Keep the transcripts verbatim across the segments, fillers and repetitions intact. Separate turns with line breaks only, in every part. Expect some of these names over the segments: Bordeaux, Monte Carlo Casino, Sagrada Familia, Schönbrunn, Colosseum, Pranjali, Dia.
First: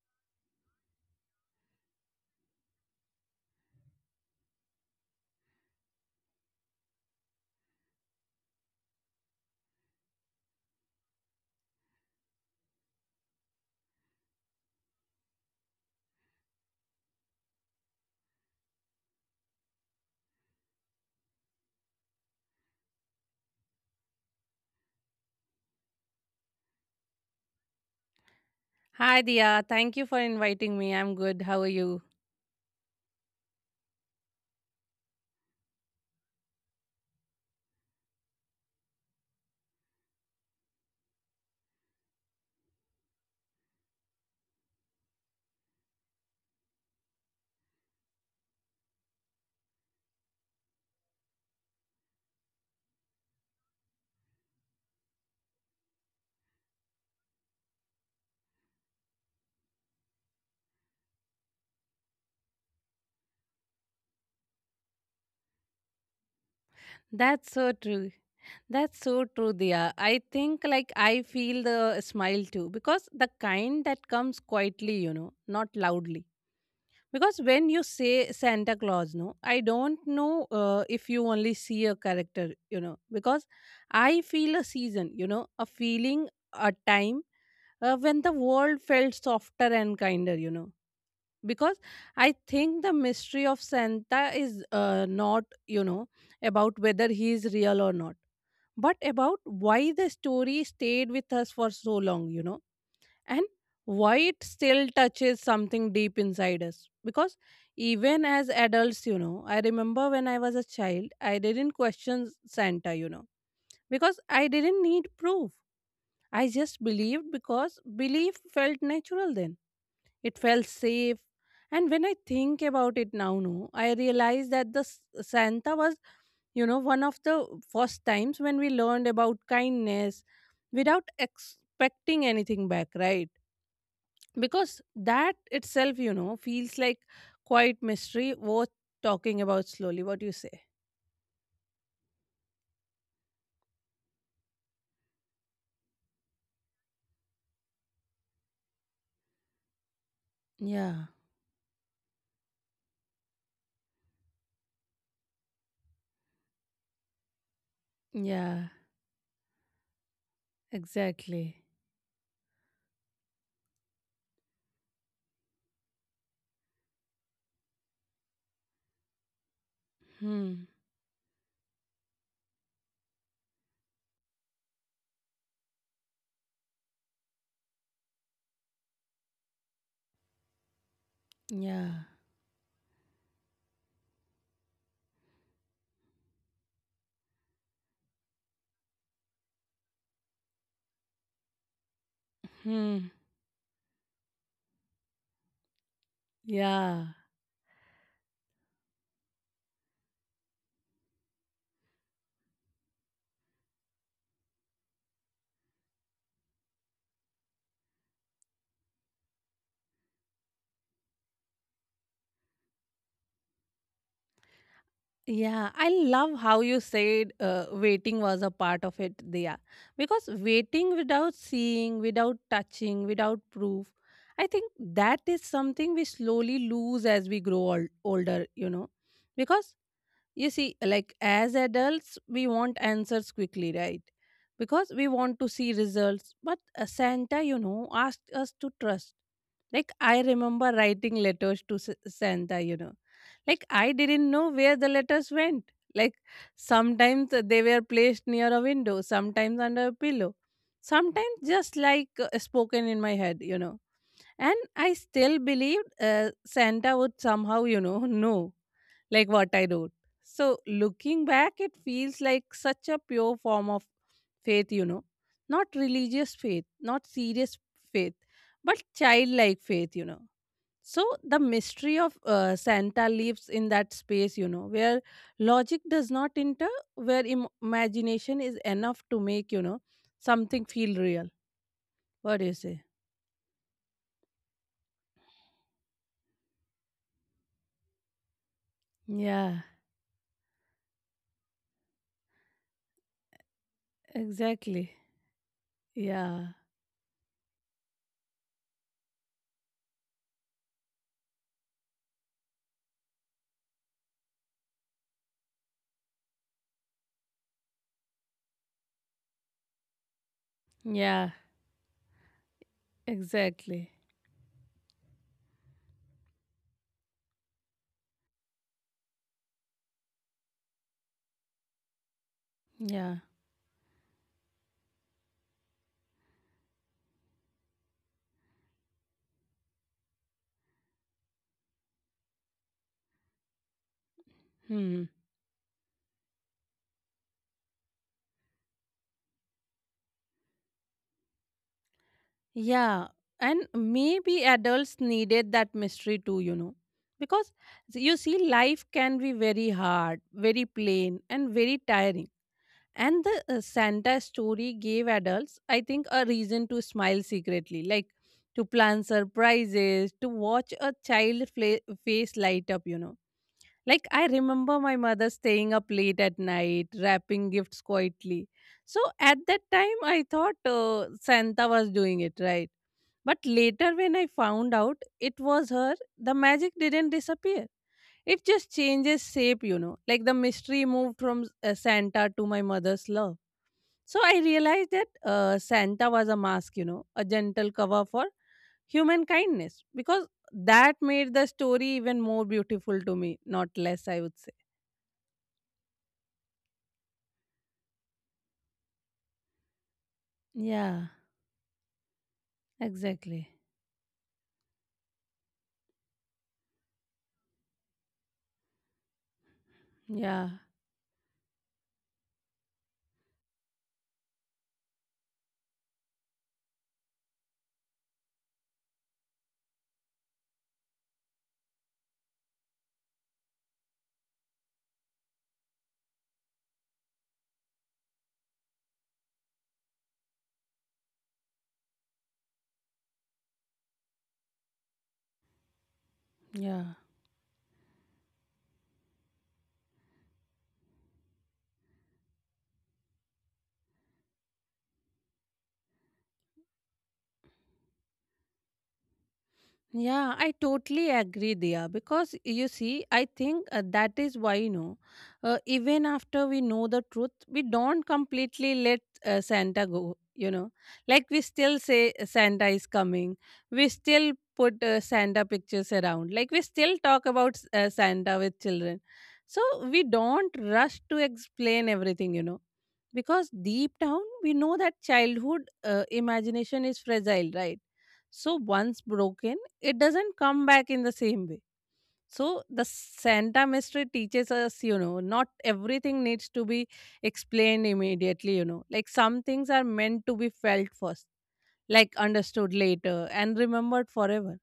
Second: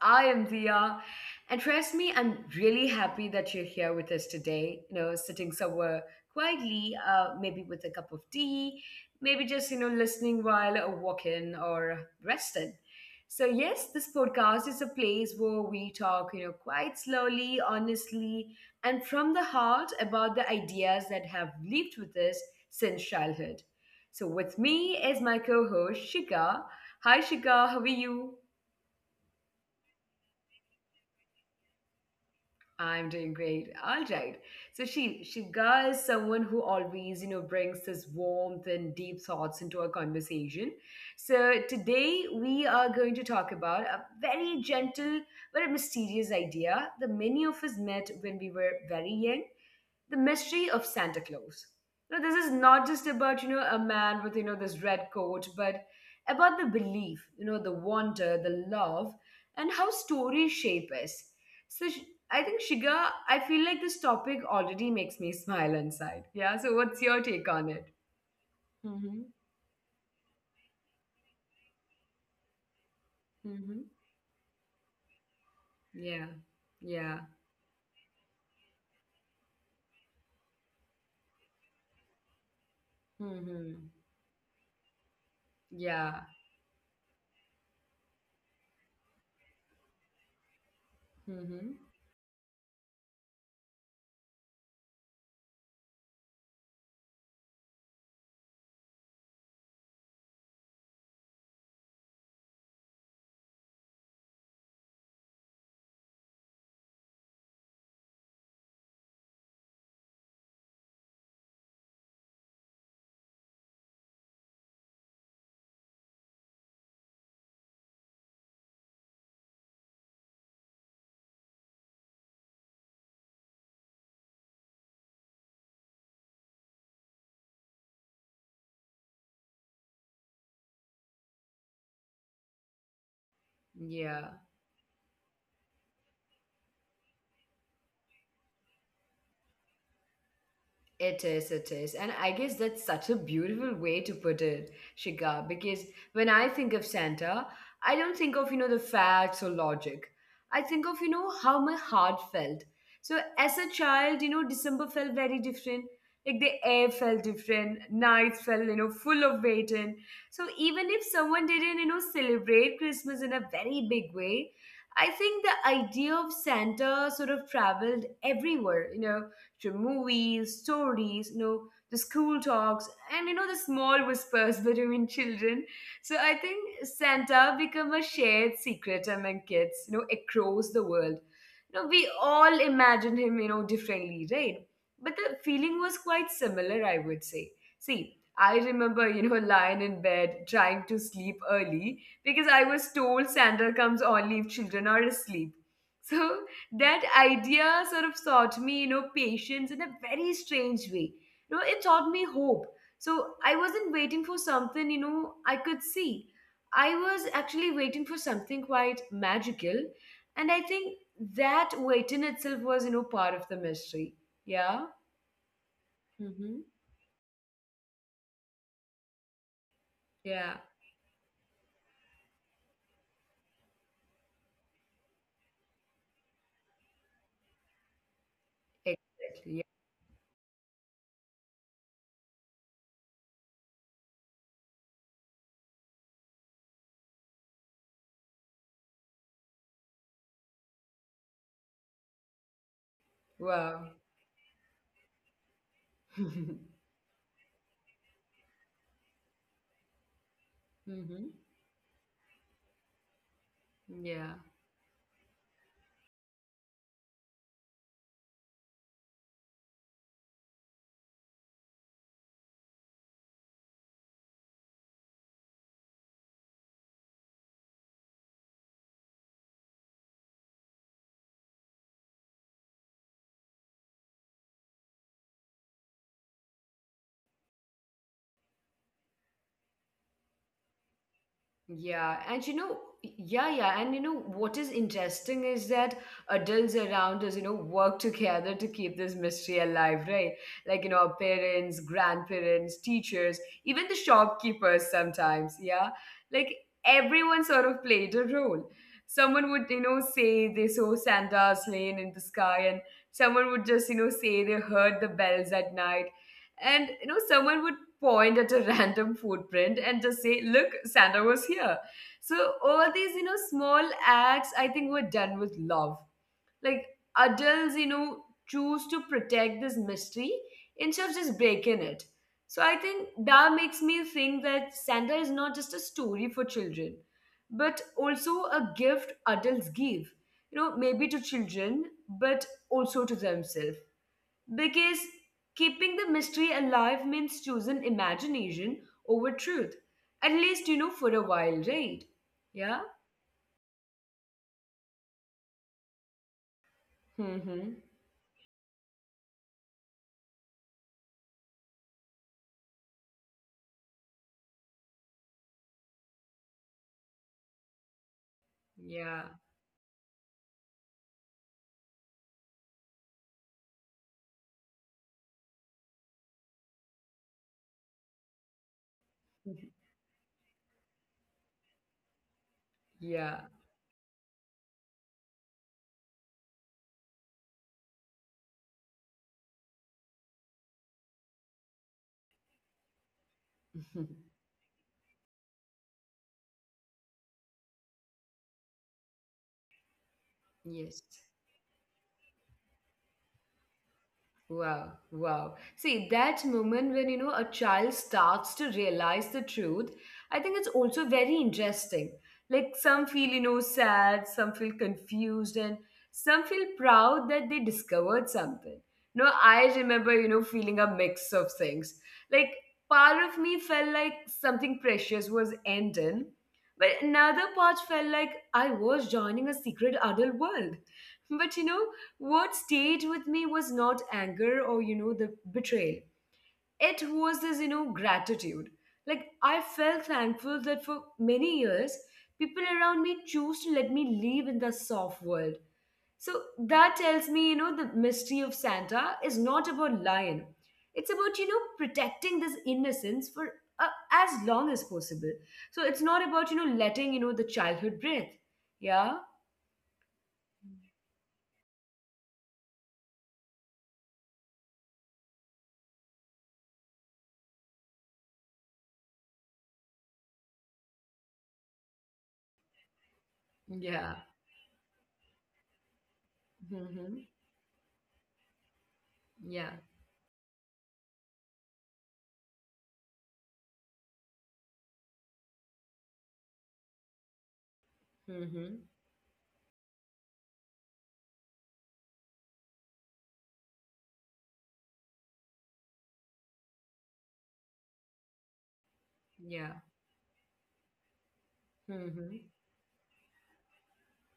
I am Dia, and trust me, I'm really happy that you're here with us today. You know, sitting somewhere quietly, uh, maybe with a cup of tea, maybe just you know listening while walking or resting. So yes, this podcast is a place where we talk, you know, quite slowly, honestly, and from the heart about the ideas that have lived with us since childhood. So with me is my co-host Shika. Hi Shika, how are you?
Hi, Dia. Thank you for inviting me. I'm good. How are you?
I'm doing great. All right. So she Shika is someone who always, you know, brings this warmth and deep thoughts into our conversation. So today we are going to talk about a very gentle but a mysterious idea that many of us met when we were very young, the mystery of Santa Claus. You know, this is not just about you know a man with you know this red coat, but about the belief, you know, the wonder, the love, and how stories shape us. So sh- I think Shiga, I feel like this topic already makes me smile inside. Yeah. So what's your take
That's
on
so
it?
true. That's
Mm-hmm.
so true, Dia. I think like I feel the smile too because the
Mm-hmm.
kind that comes quietly, you know, not loudly.
Yeah. Yeah.
Because when you say Santa Claus, no, I don't know uh, if you only see a character, you know, because
Mm-hmm.
I feel a season, you know, a
Yeah.
feeling, a time uh, when the world felt softer and kinder, you know, because
Mm-hmm.
I think the mystery of Santa is uh, not, you know, about whether he is real or not, but about why the story stayed with us for so long, you know, and why it still touches something deep inside us. Because even as adults, you know, I remember when I was a child I didn't question Santa, you know, because I didn't need proof. I just believed because belief felt natural then. It felt safe. And when I think about it now, no, I realize that the s- Santa was, you know, one of the first times when we learned about kindness without expecting anything back, right?
Yeah.
Because that itself, you know, feels like quite mystery worth talking about slowly. What do you say?
It is, it is. And I guess that's such a beautiful way to put it, Shika, because when I think of Santa, I don't think of, you know, the facts or logic. I think of,
Yeah.
you know, how my heart felt. So as a child, you know, December felt very different. Like the air felt different, nights
Yeah.
felt, you know, full of waiting. So even if someone
Exactly.
didn't, you know, celebrate Christmas in a very big way, I think the idea of Santa sort of traveled everywhere, you know to movies,
Hmm.
stories, you know, the school talks, and you know, the small whispers between children. So I think Santa become a shared secret among kids, you know, across the world. You
Yeah.
know, we all imagined him, you know, differently, right? But the feeling was quite similar, I would say. See, I remember, you know, lying in bed trying to sleep early because I was
Hmm.
told Santa comes only if children are asleep. So that
Yeah.
idea sort of taught me, you know, patience in a very strange way. You know, it taught me hope. So I wasn't waiting for something, you know, I could see. I was actually waiting for something quite magical. And I think that waiting itself was, you know, part of the mystery. Yeah.
Yeah, I love how
Mm-hmm.
you said uh, waiting was a part of it there. Because
Yeah.
waiting without seeing, without touching, without proof, I think that is something we slowly lose as we grow old, older, you know.
Exactly. Yeah.
Because you see, like as adults we want answers quickly, right? Because we want to see results, but uh, Santa, you know, asked us to trust. Like I remember writing letters to S- santa, you know. Like I
Wow.
didn't know where the letters went. Like
Mm-hmm.
sometimes they were placed near a window, sometimes under a pillow, sometimes just like uh, spoken in my head, you know.
Yeah.
And I still believed uh, Santa would somehow, you know, know like what I wrote. So, looking back, it feels like such a pure form of faith, you know, not religious faith, not serious faith, but childlike faith, you know. So, the mystery of uh, Santa lives in that space, you know, where logic does not enter, where im- imagination is enough to make, you know, something feel real.
Yeah,
What do you
and you
say?
know, yeah, yeah, and you know what is interesting is that adults around us, you know, work together to keep this
Yeah,
mystery alive, right? Like, you know, our parents, grandparents, teachers, even the
exactly.
shopkeepers sometimes, yeah.
Yeah,
Like everyone sort of played a role. Someone would, you know, say they saw Santa's lane in the sky, and someone would just, you know, say they heard the bells at night. And you know, someone would point at a random footprint and just say, look,
yeah,
Santa was here. So all these, you know,
exactly.
small acts, I think were done with love. Like adults, you know, choose to protect this mystery instead of just breaking it. So I
Yeah.
think that makes me think that Santa is not just a story for children, but also a gift adults give. You know, maybe to children, but also to themselves.
Hmm.
Because keeping the mystery alive means choosing imagination over truth. At least, you know, for a while, right? Yeah?
Yeah, and maybe adults needed that mystery too, you know. Because
Mm-hmm.
you see, life can be very hard, very plain, and very tiring. And the uh, Santa story gave adults, I think, a reason to smile secretly, like to plan
Yeah.
surprises, to watch a child fla- face light up, you know. Like, I remember my mother staying up late at night, wrapping gifts quietly. So, at that time, I thought uh, Santa was doing it, right? But
Yeah.
later, when I found out it was her, the magic didn't disappear. It just changes shape, you know. Like the mystery moved from uh, Santa to my mother's love. So I realized that uh, Santa was a mask, you know, a gentle cover for human kindness, because that
Yes.
made the story even more beautiful to me, not less, I would say.
Wow, wow. See, that moment when, you know, a child starts to realize the truth, I think it's
Yeah,
also very interesting. Like some feel,
exactly.
you know, sad, some feel confused, and some feel proud that they discovered something. No, I remember, you
Yeah,
know, feeling a mix of things. Like part of me felt like something precious was ending, but another part felt like I was joining a secret adult world. But you know, what stayed with me was not anger or you know the betrayal. It was this you know gratitude. Like I felt thankful that for many years people around me choose to let me live in the soft world. So
yeah.
that tells me you know the mystery of Santa is not about lion. It's about you know protecting this innocence for uh, as long as possible. So it's not about you know letting you know the childhood breathe. Yeah.
Yeah, I totally agree, Diya. Because you see, I think uh, that is why, you know, uh, even after we know the truth, we don't completely let uh, Santa go, you know. Like we still say uh, Santa is coming, we still
Yeah.
put uh, Santa pictures around, like we still talk
Hmm.
about s- uh, Santa with children. So
Yeah.
we don't rush to explain everything, you know, because deep down we know that childhood uh, imagination is fragile, right? So once
Hmm.
broken, it doesn't come back in the same way. So the Santa mystery teaches us, you know, not everything needs to be explained immediately, you know. Like some things are
Yeah.
meant to be felt first, like
Hmm.
understood later and remembered forever.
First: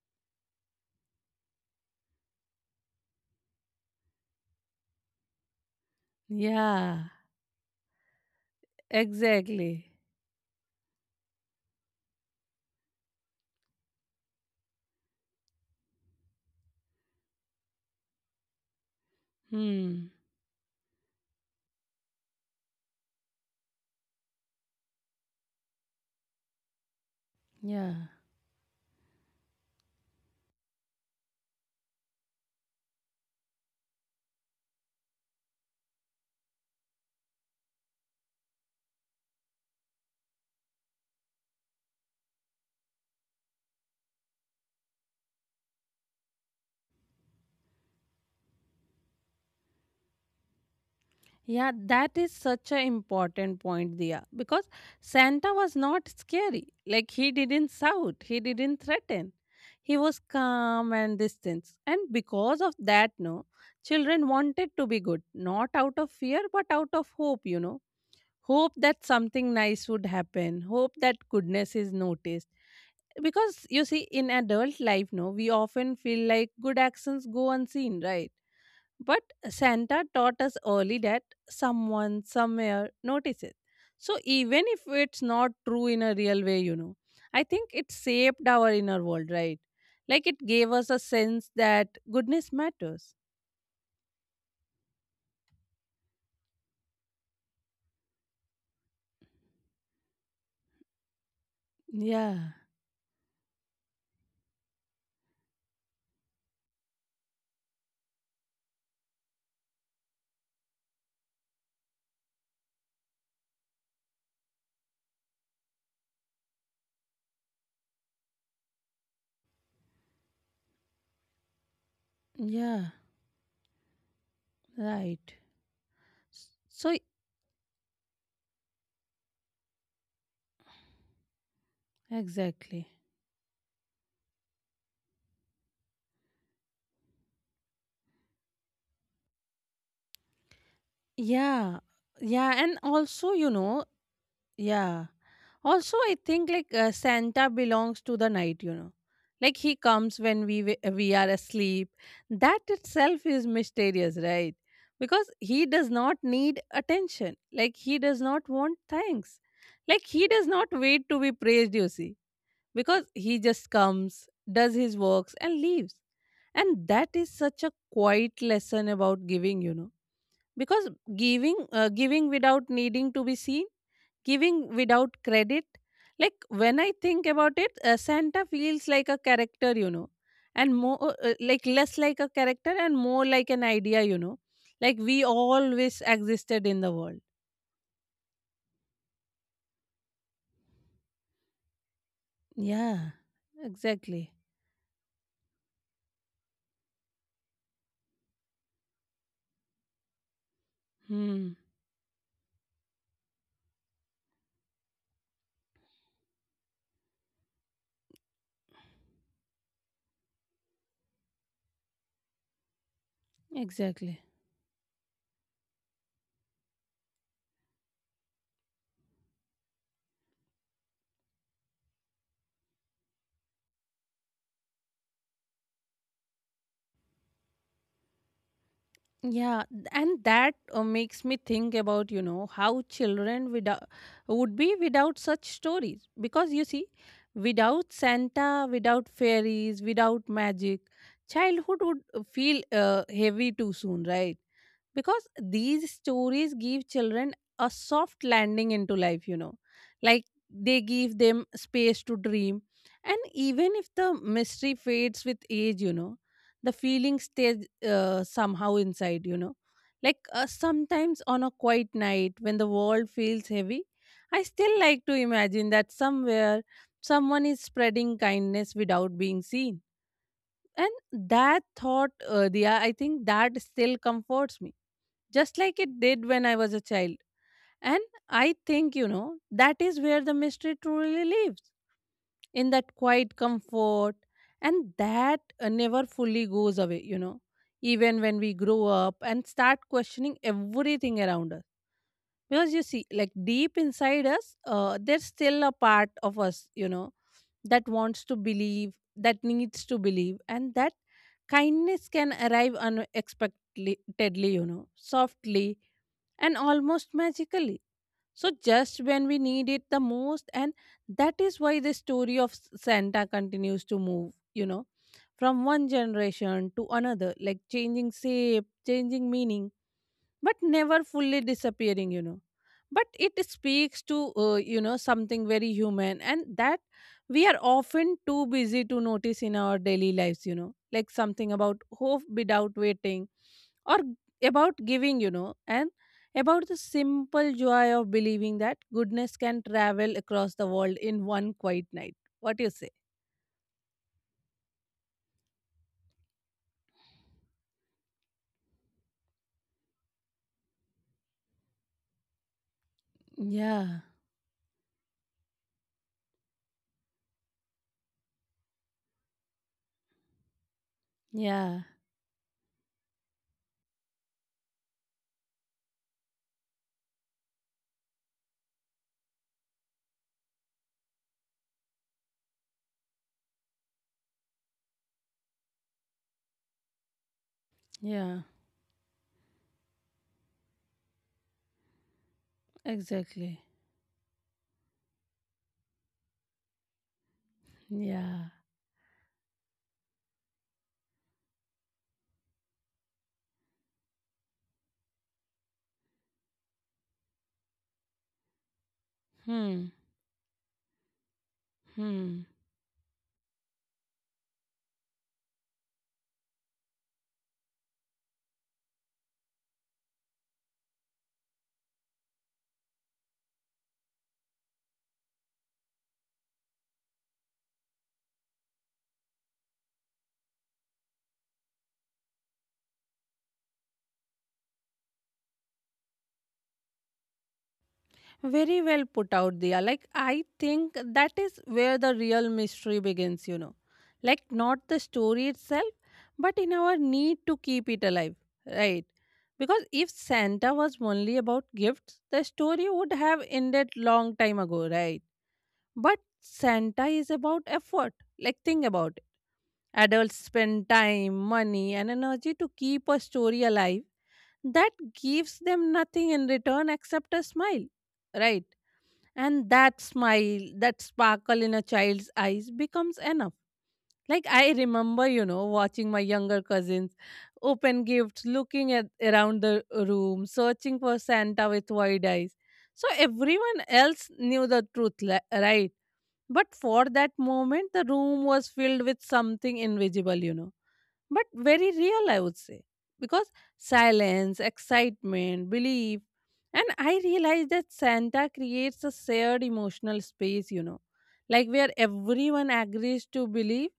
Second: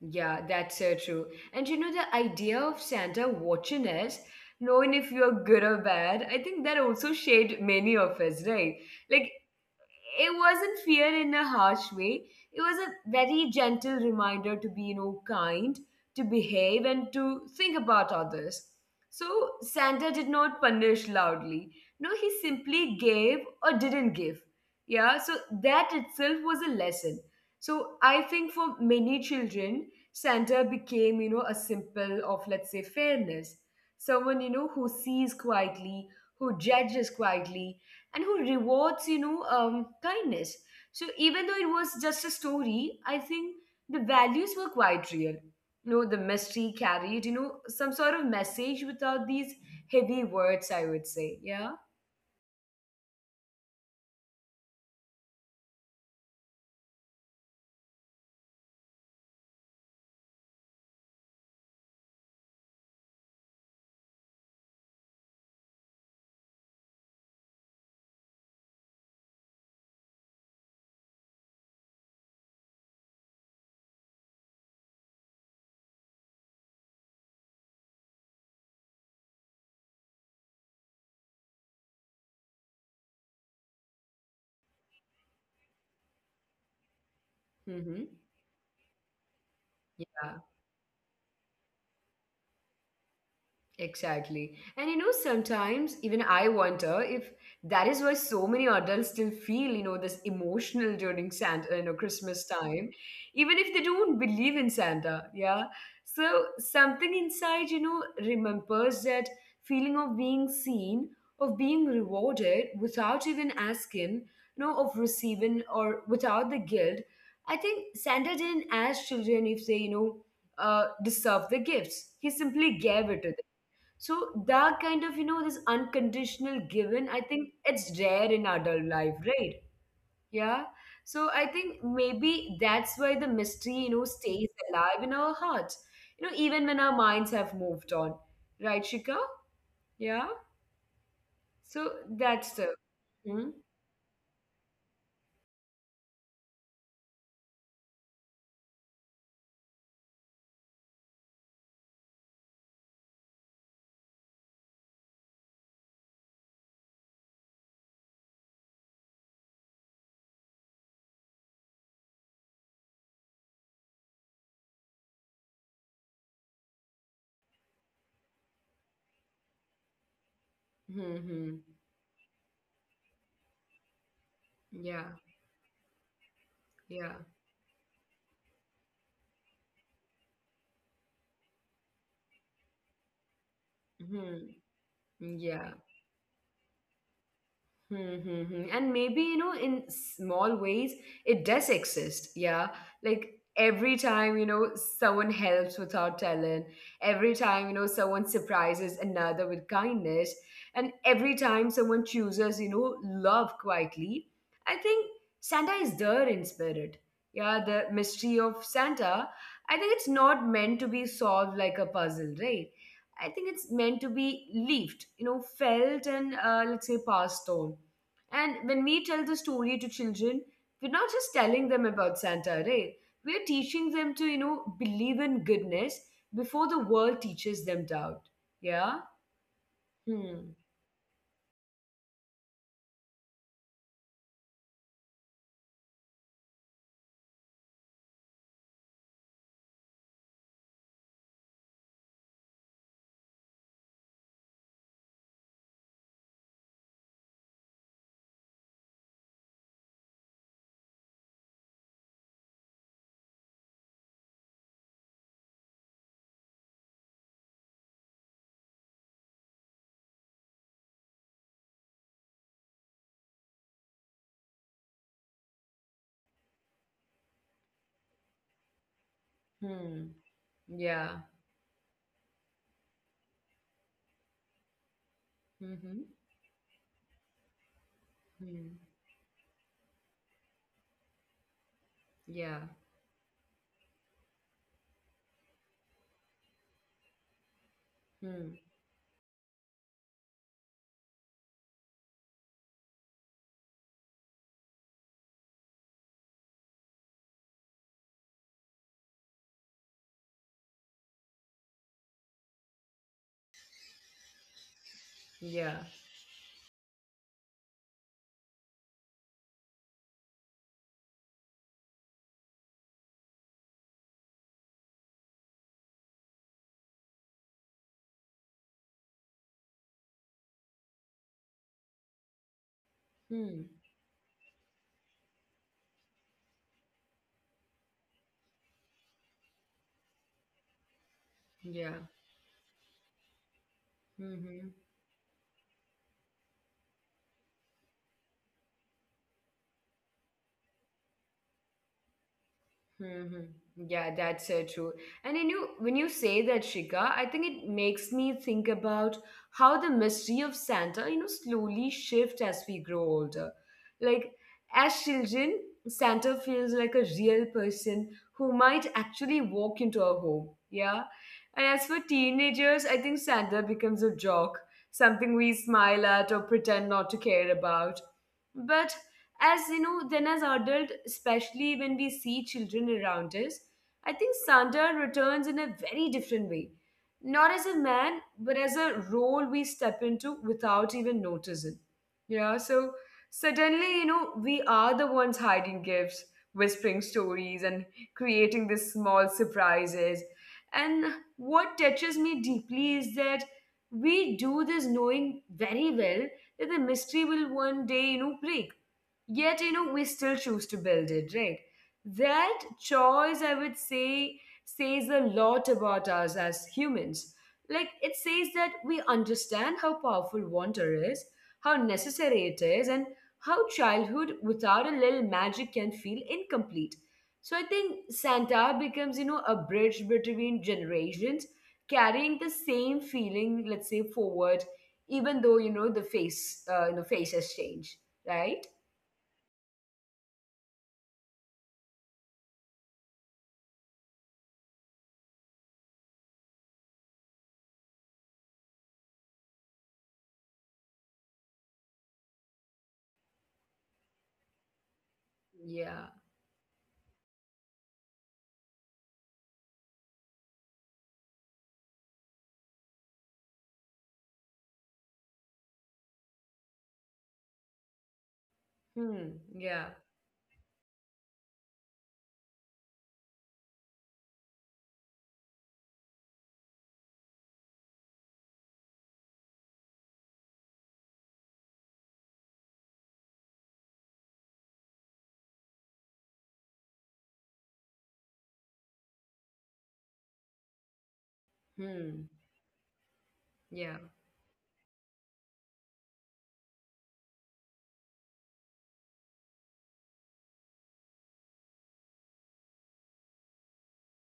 Yeah, that's so true. And you know, the idea of Santa watching us, knowing if you're good or bad, I think that
Yeah,
also shaped many of us, right? Like,
exactly.
it wasn't fear in a harsh way. It was a very gentle reminder to be, you know, kind, to behave, and to think about others. So Santa
Hmm.
did not punish loudly. No, he simply gave or didn't give. Yeah, so that itself was a lesson. So
Yeah.
I think for many children, Santa became, you know, a symbol of, let's say, fairness. Someone, you know, who sees quietly, who judges quietly, and who rewards you know um, kindness. So even though it was just a story, I think the values were quite real. You know the mystery carried you know some sort of message without these heavy words, I would say. Yeah.
Yeah, that is such an important point, Dia, because Santa was not scary. Like he didn't shout, he didn't threaten. He was calm and distant, and because of that, no, children wanted to be good, not out of fear, but out of hope, you know. Hope that something nice would happen, hope that goodness is noticed. Because you see, in adult life, no, we often feel like good actions go unseen, right? But Santa taught us early that someone somewhere notices. So even if it's not true in a real way, you know, I think
Mm-hmm.
it shaped our inner world, right?
Yeah.
Like it gave us a sense that goodness matters.
Exactly. And you know, sometimes even I wonder if that is why so many adults still feel, you know, this emotional during Santa, you know, Christmas
Yeah,
time, even if they don't believe in Santa. Yeah. So something inside, you know, remembers that feeling of being seen, of being rewarded without even asking, you know, of receiving or without the guilt. I think Santa didn't ask children if they, you know, uh, deserve the gifts. He simply gave it to
yeah,
them. So that kind of, you know, this
right.
unconditional
S-
given, I
So
think it's rare in adult life, right? Yeah. So I think maybe that's why the
exactly.
mystery, you know, stays alive in our hearts, you know, even when our minds have moved on. Right, Shika? Yeah. So
yeah,
that's the.
yeah, and
Hmm.
also, you know, yeah. Also, I think like uh, Santa belongs to the night, you know. Like he comes when we w- we are asleep. That itself is mysterious, right? Because he does not need attention. Like he does not want thanks. Like he does not wait to be praised, you see. Because he just comes, does his works and leaves. And that is such a quiet lesson about giving, you know.
Hmm.
Because
Hmm.
giving uh, giving without needing to be seen,
Yeah.
giving without credit. Like
Yeah.
when I think about it, uh, Santa feels like a character, you know, and more uh, uh, like less like a character and more like an idea,
Hmm.
you know. Like we
Yeah.
always existed in the world.
Hmm, hmm, hmm. And maybe, you know, in small ways, it does exist. Yeah. Like
Yeah,
every time, you
exactly.
know, someone helps without telling, every time, you know, someone surprises another with kindness, and every time
Hmm,
someone chooses, you know, love quietly, I think Santa is there in spirit. Yeah. The mystery of Santa, I think it's not meant to be solved like a puzzle, right? I think it's meant to be
exactly.
lived, you know, felt and uh, let's say passed on. And when we tell the story to children, we're not just telling them about Santa, right? We're teaching them to, you know, believe in goodness before the world teaches them doubt. Yeah?
Yeah, th- and
Hmm.
that uh, makes me think about, you know, how children without, would be without such stories. Because you see, without Santa, without fairies, without magic, childhood would uh, feel uh, heavy too soon, right? Because these stories give children a soft landing into life, you know, like they give them space to dream. And even if the mystery fades with age, you know, the feeling stays uh, somehow inside, you know. Like uh, sometimes on a quiet night when the world feels heavy, I still like to imagine that somewhere someone is spreading kindness without being seen.
Hmm. Yeah.
And that thought, uh, Diya, I think that still comforts me just like it
Mm-hmm.
did when I was a child. And I
Hmm.
think, you know, that is where the mystery truly lives,
Yeah.
in that quiet comfort. And that uh, never fully goes away, you know, even when we
Hmm.
grow up and start questioning everything around us. Because you see, like deep inside us uh, there's still a part of us, you know, that wants to believe, that needs to believe, and that kindness can arrive unexpectedly, you know, softly
Yeah.
and almost magically, so just when we need it the most. And that is why the story of S- Santa continues to move, you know, from one generation to another, like changing shape, changing meaning, but never fully disappearing, you know. But it
Hmm.
speaks to uh, you know, something very human, and that we are often too busy to notice in our daily lives, you know, like something about hope
Yeah.
without waiting, or about
Mm-hmm.
giving, you know, and about the simple joy of believing that goodness can travel across the world in one quiet night. What do you say?
Hmm. Yeah, that's so true. And when you when you say that, Shika, I think it makes me think about how the mystery of Santa, you know, slowly shift as we grow older.
Yeah,
Like as children, Santa feels like a real person who might actually walk into our home. Yeah. And
yeah,
as for teenagers, I think Santa becomes a joke, something we smile at or pretend not to care about. But as you know then as adult, especially when we see children around us, I think Santa returns in a very different way, not as a man
yeah,
but as a role we step into without even noticing. Yeah. So
exactly.
suddenly, you know we are the ones hiding gifts, whispering stories, and
Yeah.
creating these small surprises. And what touches me deeply is that we do this knowing very well that the mystery will one day you know break,
Hmm,
yet you know we still choose to build it, right?
hmm.
That choice, I would say, says a lot about us as humans. Like it says that we understand how powerful wonder is, how necessary it is, and how childhood without a little magic can feel incomplete. So I think Santa becomes you know a bridge between generations, carrying the same feeling, let's say, forward, even though you know the face uh, you know face has changed, right?
Very well put out, there. Like, I think that is where the real mystery begins, you know. Like, not the story itself, but in our need to keep it alive, right? Because if Santa was only about gifts, the story would have ended long time ago, right?
Yeah.
But Santa is about effort. Like, think about it. Adults spend time, money, and energy to keep a story alive that gives them nothing in return except a smile, right?
Hmm.
And
Yeah.
that smile, that sparkle in a child's eyes becomes enough. Like I remember, you know, watching my younger cousins open gifts, looking at around the room, searching for Santa with wide eyes. So everyone else knew the truth, li- right? But for that moment, the room was filled with something invisible, you know, but very
Hmm.
real, I would say. Because
Yeah.
silence, excitement, belief, and I realized that Santa creates a shared emotional space, you know, like where everyone agrees to believe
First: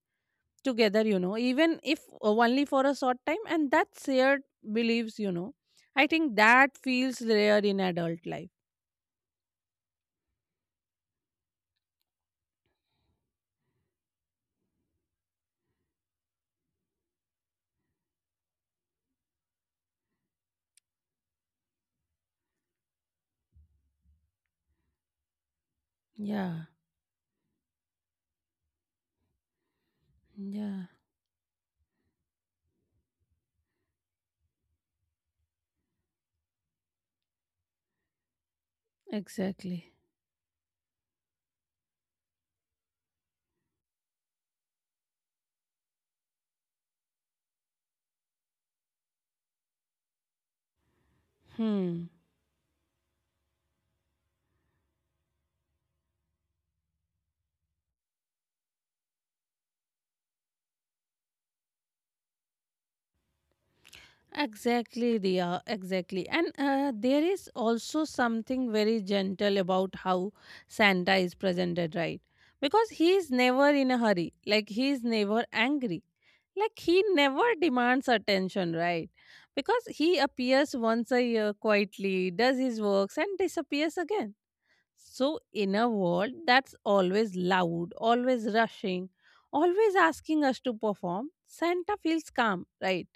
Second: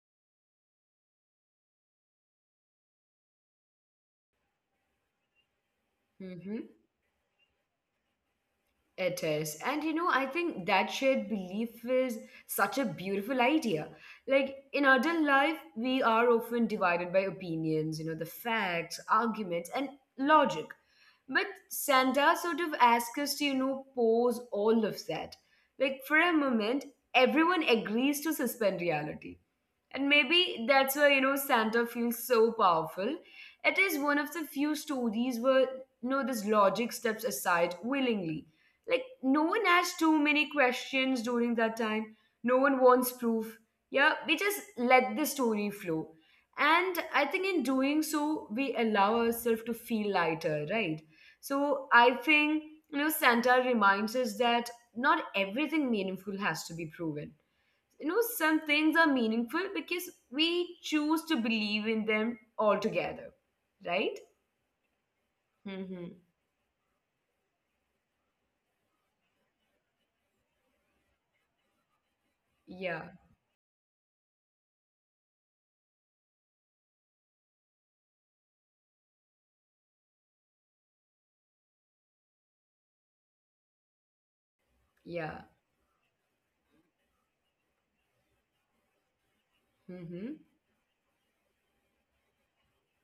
together, you know, even if only for a short time, and that shared beliefs, you know, I think
Mm-hmm.
that feels rare in adult life.
It is. And you know, I think that shared belief is such a beautiful idea. Like in adult life, we are often divided by opinions, you know, the facts, arguments, and logic. But Santa sort of asks us to, you know, pause all of that. Like for a
Yeah,
moment, everyone agrees to suspend reality. And maybe
yeah,
that's why, you know, Santa feels so powerful. It is one of the few stories where, you know, this logic steps aside willingly. Like, no one
exactly.
asks too many questions during that time. No one wants proof. Yeah, we just let the story flow. And I think in doing so, we allow ourselves to feel lighter, right? So
Hmm.
I think, you know, Santa reminds us that not everything meaningful has to be proven. You know, some things are meaningful because we choose to believe in them altogether, right?
Exactly, Dia.
Mm-hmm.
Exactly. And uh, there is also something very gentle about how Santa is presented, right? Because he
Yeah,
is never in a hurry. Like, he is never angry. Like, he never demands attention, right? Because he appears once a year quietly, does his works, and disappears again. So,
yeah.
in a world that's always loud, always rushing, always asking
Mm-hmm.
us to perform, Santa feels calm, right?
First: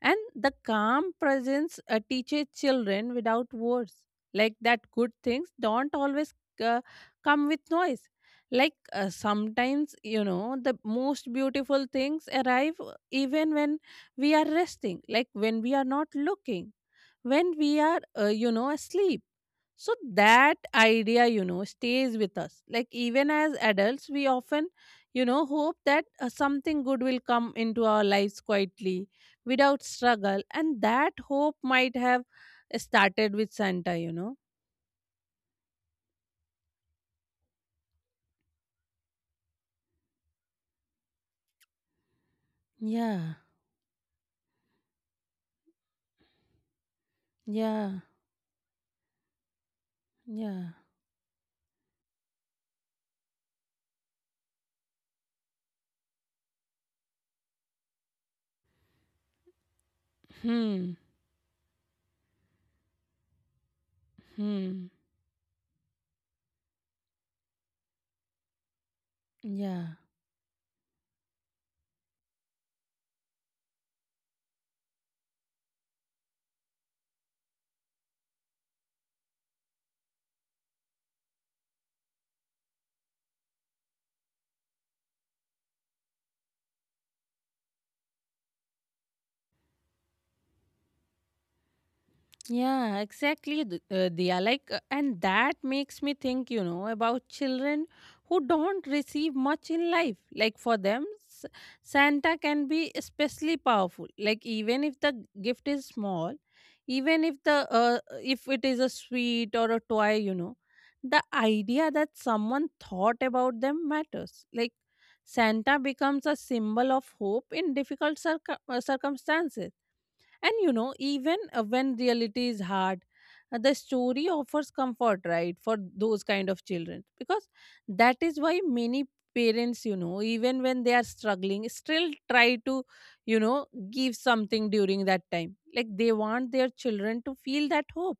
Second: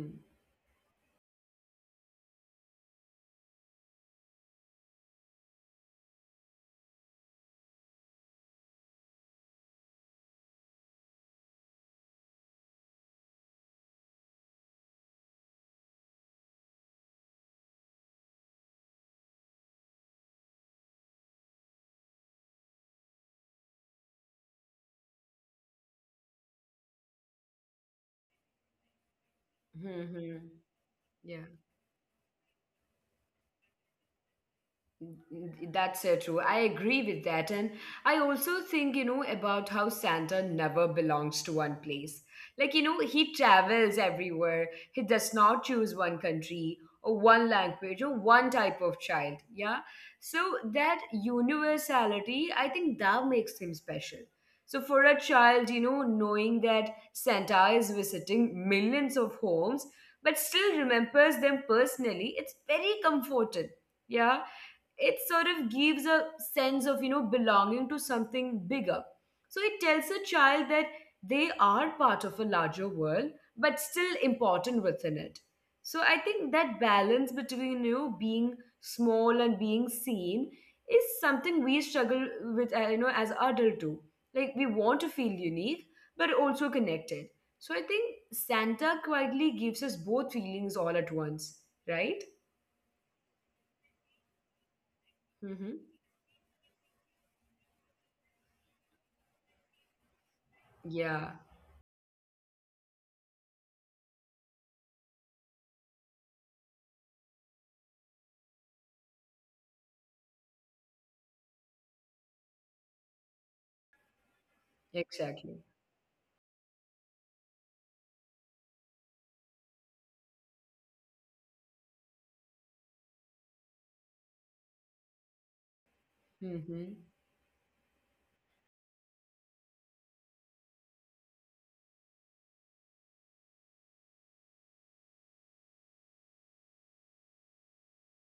And the calm presence uh, teaches children without words, like that good things don't always uh, come with noise. Like uh, sometimes, you know, the most beautiful things arrive uh, even when we are resting, like when we are not looking, when we are, uh, you know, asleep. So that idea, you know, stays with us. Like even as adults, we often, you know, hope that uh, something good will come into our lives quietly without
hmm
struggle.
hmm
And that
Yeah.
hope might have started with Santa, you know.
That's so true. I agree with that. And I also think, you know, about how Santa never belongs to one place. Like, you know,
Yeah,
he travels everywhere. He does not choose one country or one
yeah,
language or one type of child. Yeah.
yeah.
So that universality, I think that makes him special. So for a child, you know, knowing that Santa is visiting millions of homes, but
Hmm,
still remembers them personally, it's very comforting. Yeah,
hmm,
it sort of gives a sense of, you know, belonging to something bigger. So it
yeah.
tells a child that they are part of a larger world, but still important within it. So I think that balance between, you know, being small and being seen is something we struggle with, uh, you know, as adult too. Like, we want to feel unique, but also connected. So I think Santa quietly gives us both feelings all at once, right?
Yeah, exactly, Th- uh, Diya. Like, uh, and that
Hmm.
makes me think, you know, about children who don't receive much in life. Like, for them,
Yeah,
s- Santa can be especially powerful. Like, even if the gift is small, even if the uh, if it is a sweet or a toy, you know, the idea that someone thought about them matters. Like,
exactly.
Santa becomes a symbol of hope in difficult circu- uh, circumstances, and you know, even uh, when reality is hard, uh, the story offers comfort, right, for those kind of
Mm-hmm.
children. Because that is why many parents, you know, even when they are struggling, still try to, you know, give something during that time. Like they want their children to feel that hope.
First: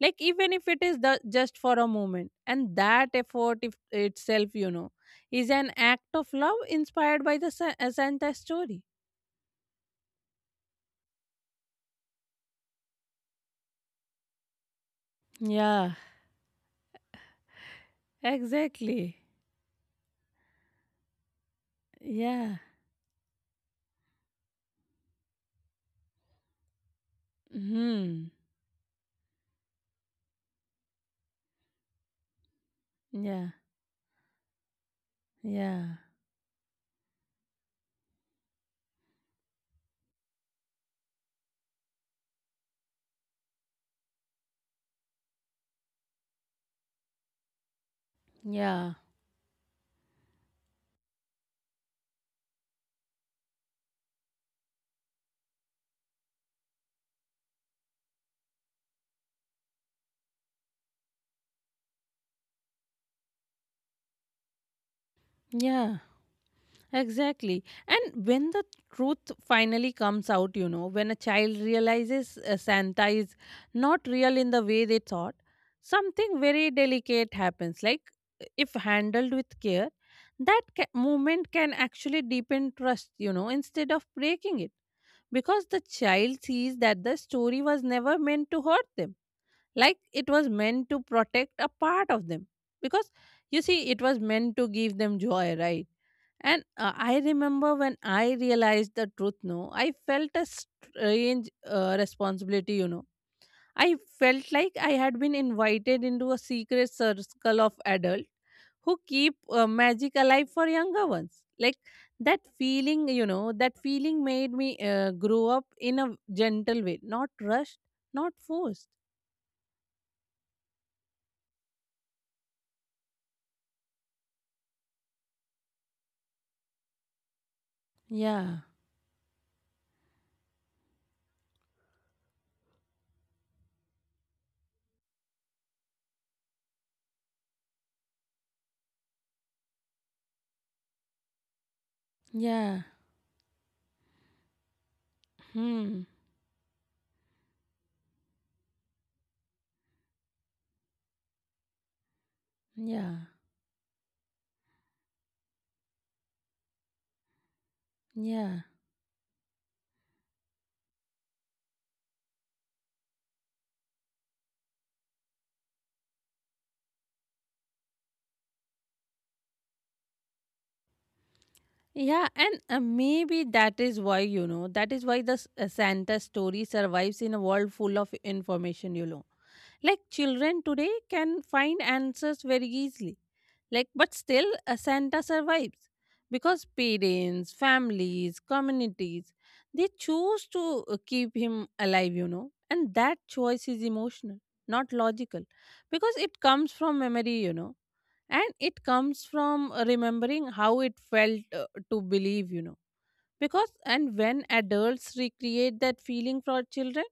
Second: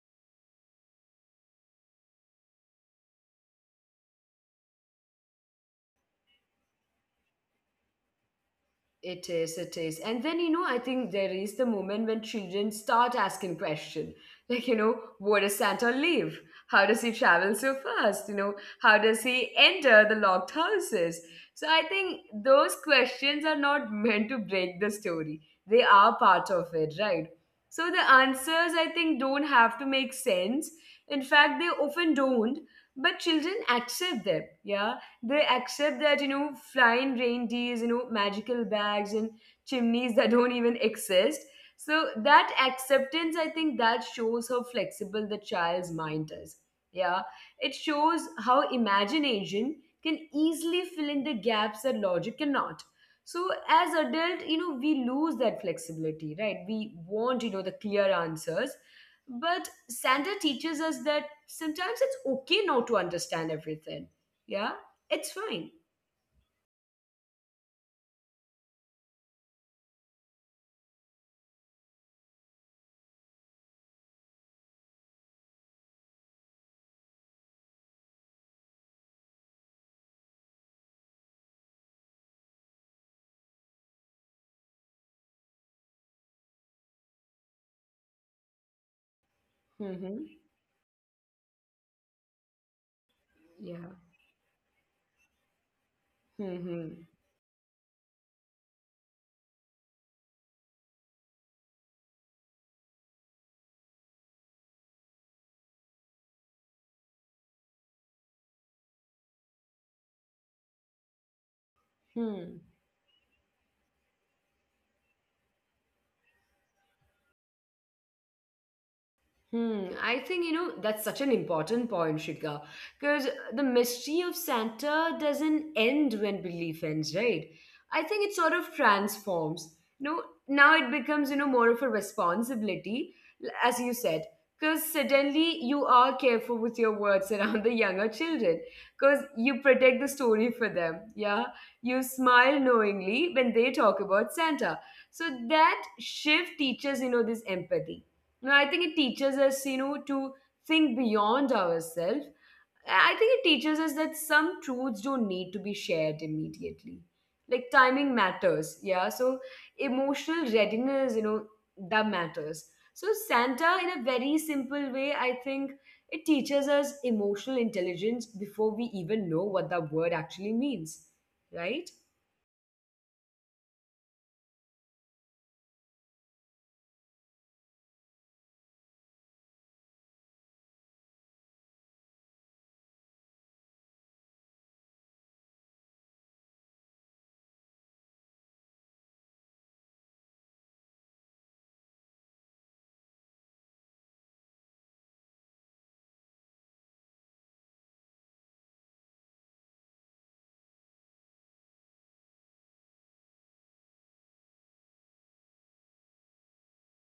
Like even if it is the, just for a moment. And that effort if, itself, you know, is an act of love inspired by the Sa- uh, Santa story.
It is, it is. And then, you know, I think there is the moment when children start asking questions. Like, you know, where does Santa
Yeah,
live? How does he travel so fast? You know, how does
exactly.
he enter the locked houses? So I think
Yeah.
those questions are not meant to break the story. They are part of it, right? So the
Hmm.
answers, I think, don't have to make sense. In fact, they often don't, but
Yeah.
children accept them. Yeah. They
Yeah.
accept that, you know, flying reindeers, you know, magical bags and chimneys that don't even exist. So that acceptance, I think that shows how flexible the child's mind is. Yeah. It shows how
Yeah.
imagination can easily fill in the gaps that logic cannot. So as adult, you know, we lose that flexibility, right? We want, you know, the clear answers. But Santa teaches us that sometimes it's okay not to understand everything. Yeah, it's fine.
Yeah. Exactly. And when the truth finally comes out, you know, when a child realizes uh, Santa is not real in the way they thought, something very delicate happens. Like if handled with care, that ca- movement can actually deepen trust, you know, instead of breaking it. Because the child sees that the story was never meant to hurt them, like
Mm-hmm.
it was meant to protect a part of them, because you see
Yeah.
it was meant to give them joy, right? And uh,
Mm-hmm.
I remember when I realized the truth, no, I felt a strange uh, responsibility, you know. I felt like I had been invited into a secret circle of adults who keep uh, magic alive for younger ones. Like that
Hmm.
feeling, you know, that feeling made me uh, grow up in a gentle way, not rushed, not forced.
Hmm, I think, you know, that's such an important point, Shika, because the mystery of Santa doesn't end when belief ends, right? I think it sort
Yeah,
of transforms. You know, now it becomes, you know, more of a responsibility, l- as you said, because suddenly you are careful with your words around the younger children, because you protect the story for them. Yeah, you smile
yeah.
knowingly when they talk about Santa. So that
Hmm.
shift teaches, you know, this empathy. No, I think it teaches us, you know, to think beyond ourselves. I
Yeah.
think it teaches us that some truths don't need to be shared immediately. Like, timing
Yeah.
matters, yeah. So emotional readiness, you know, that matters. So Santa, in a very simple way, I think it teaches us emotional intelligence before we even know what that word actually means, right?
Yeah. And uh, maybe that is why, you know, that is why the s- uh, Santa story survives in a world full of information, you know. Like children today can find answers very easily. Like, but still, uh, Santa survives because parents, families, communities, they choose to uh, keep him alive, you know. And that choice is emotional, not logical, because it comes from memory, you know, and it comes from uh, remembering how it felt uh, to believe, you know. Because and when adults recreate that feeling for children,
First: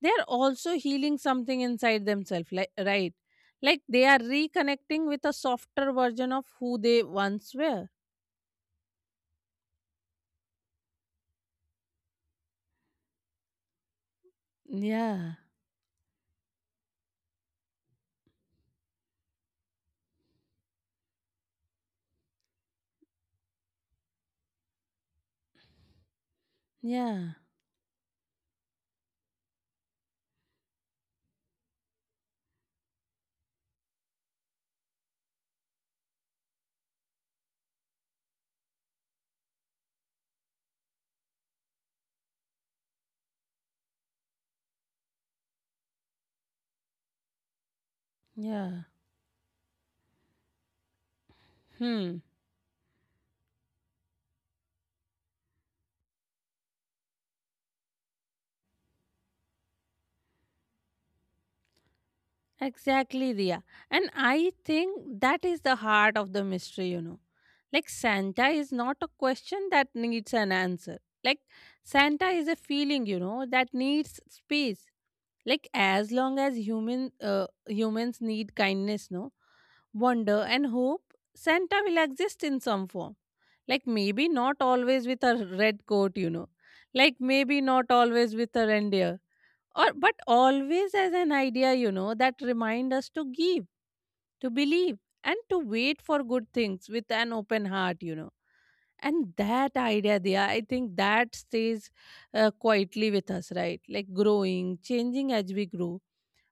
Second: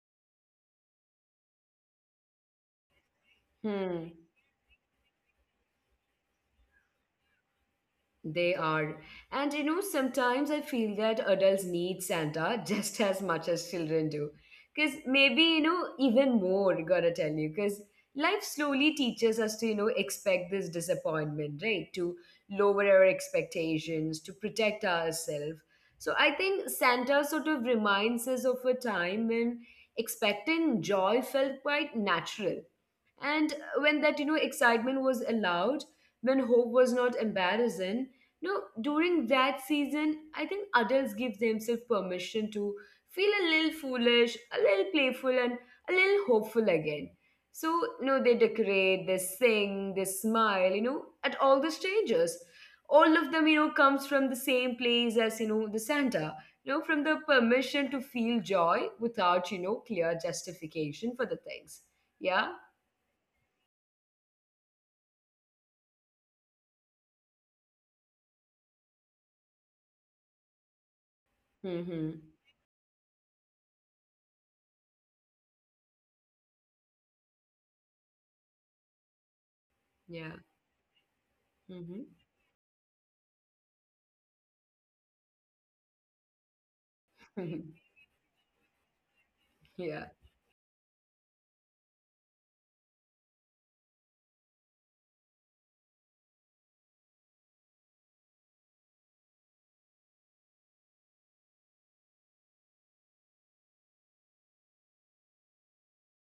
they are also healing something inside themselves, like, right? Like they
Hmm.
are reconnecting with a softer version of who they once were.
They are. And you know, sometimes I feel that adults need Santa just as much as children do. Because
Yeah,
maybe, you know, even more, gotta tell you. Because life slowly teaches us to, you know, expect this disappointment, right? To lower our expectations, to protect ourselves. So I think Santa
yeah,
sort of reminds us of a time when expecting joy felt quite natural, and when that, you know, excitement was allowed, when hope was not embarrassing. No, during that season I think adults give themselves permission to feel a little foolish, a little playful, and a little hopeful again. So, you know,
yeah.
they decorate, they sing, they smile, you know, at all
Hmm.
the strangers, all of them, you know, comes from the same place as, you know, the Santa, you know, from the permission to feel joy without, you know, clear justification for the things. Yeah.
Exactly, Ria. And I think that is the heart of the mystery, you know. Like, Santa is not a question that needs an answer. Like, Santa is a
Mhm.
feeling, you know, that needs space. Like, as long as human uh, humans need kindness, no, wonder, and
Yeah.
hope, Santa will exist
Mhm.
in some form. Like, maybe not always with a red coat, you know. Like, maybe not always with a reindeer or, but
Yeah.
always as an idea, you know, that remind us to give, to believe, and to wait for good things with an open heart, you know. And that idea there, I think that stays uh, quietly with us, right? Like growing, changing as we grow,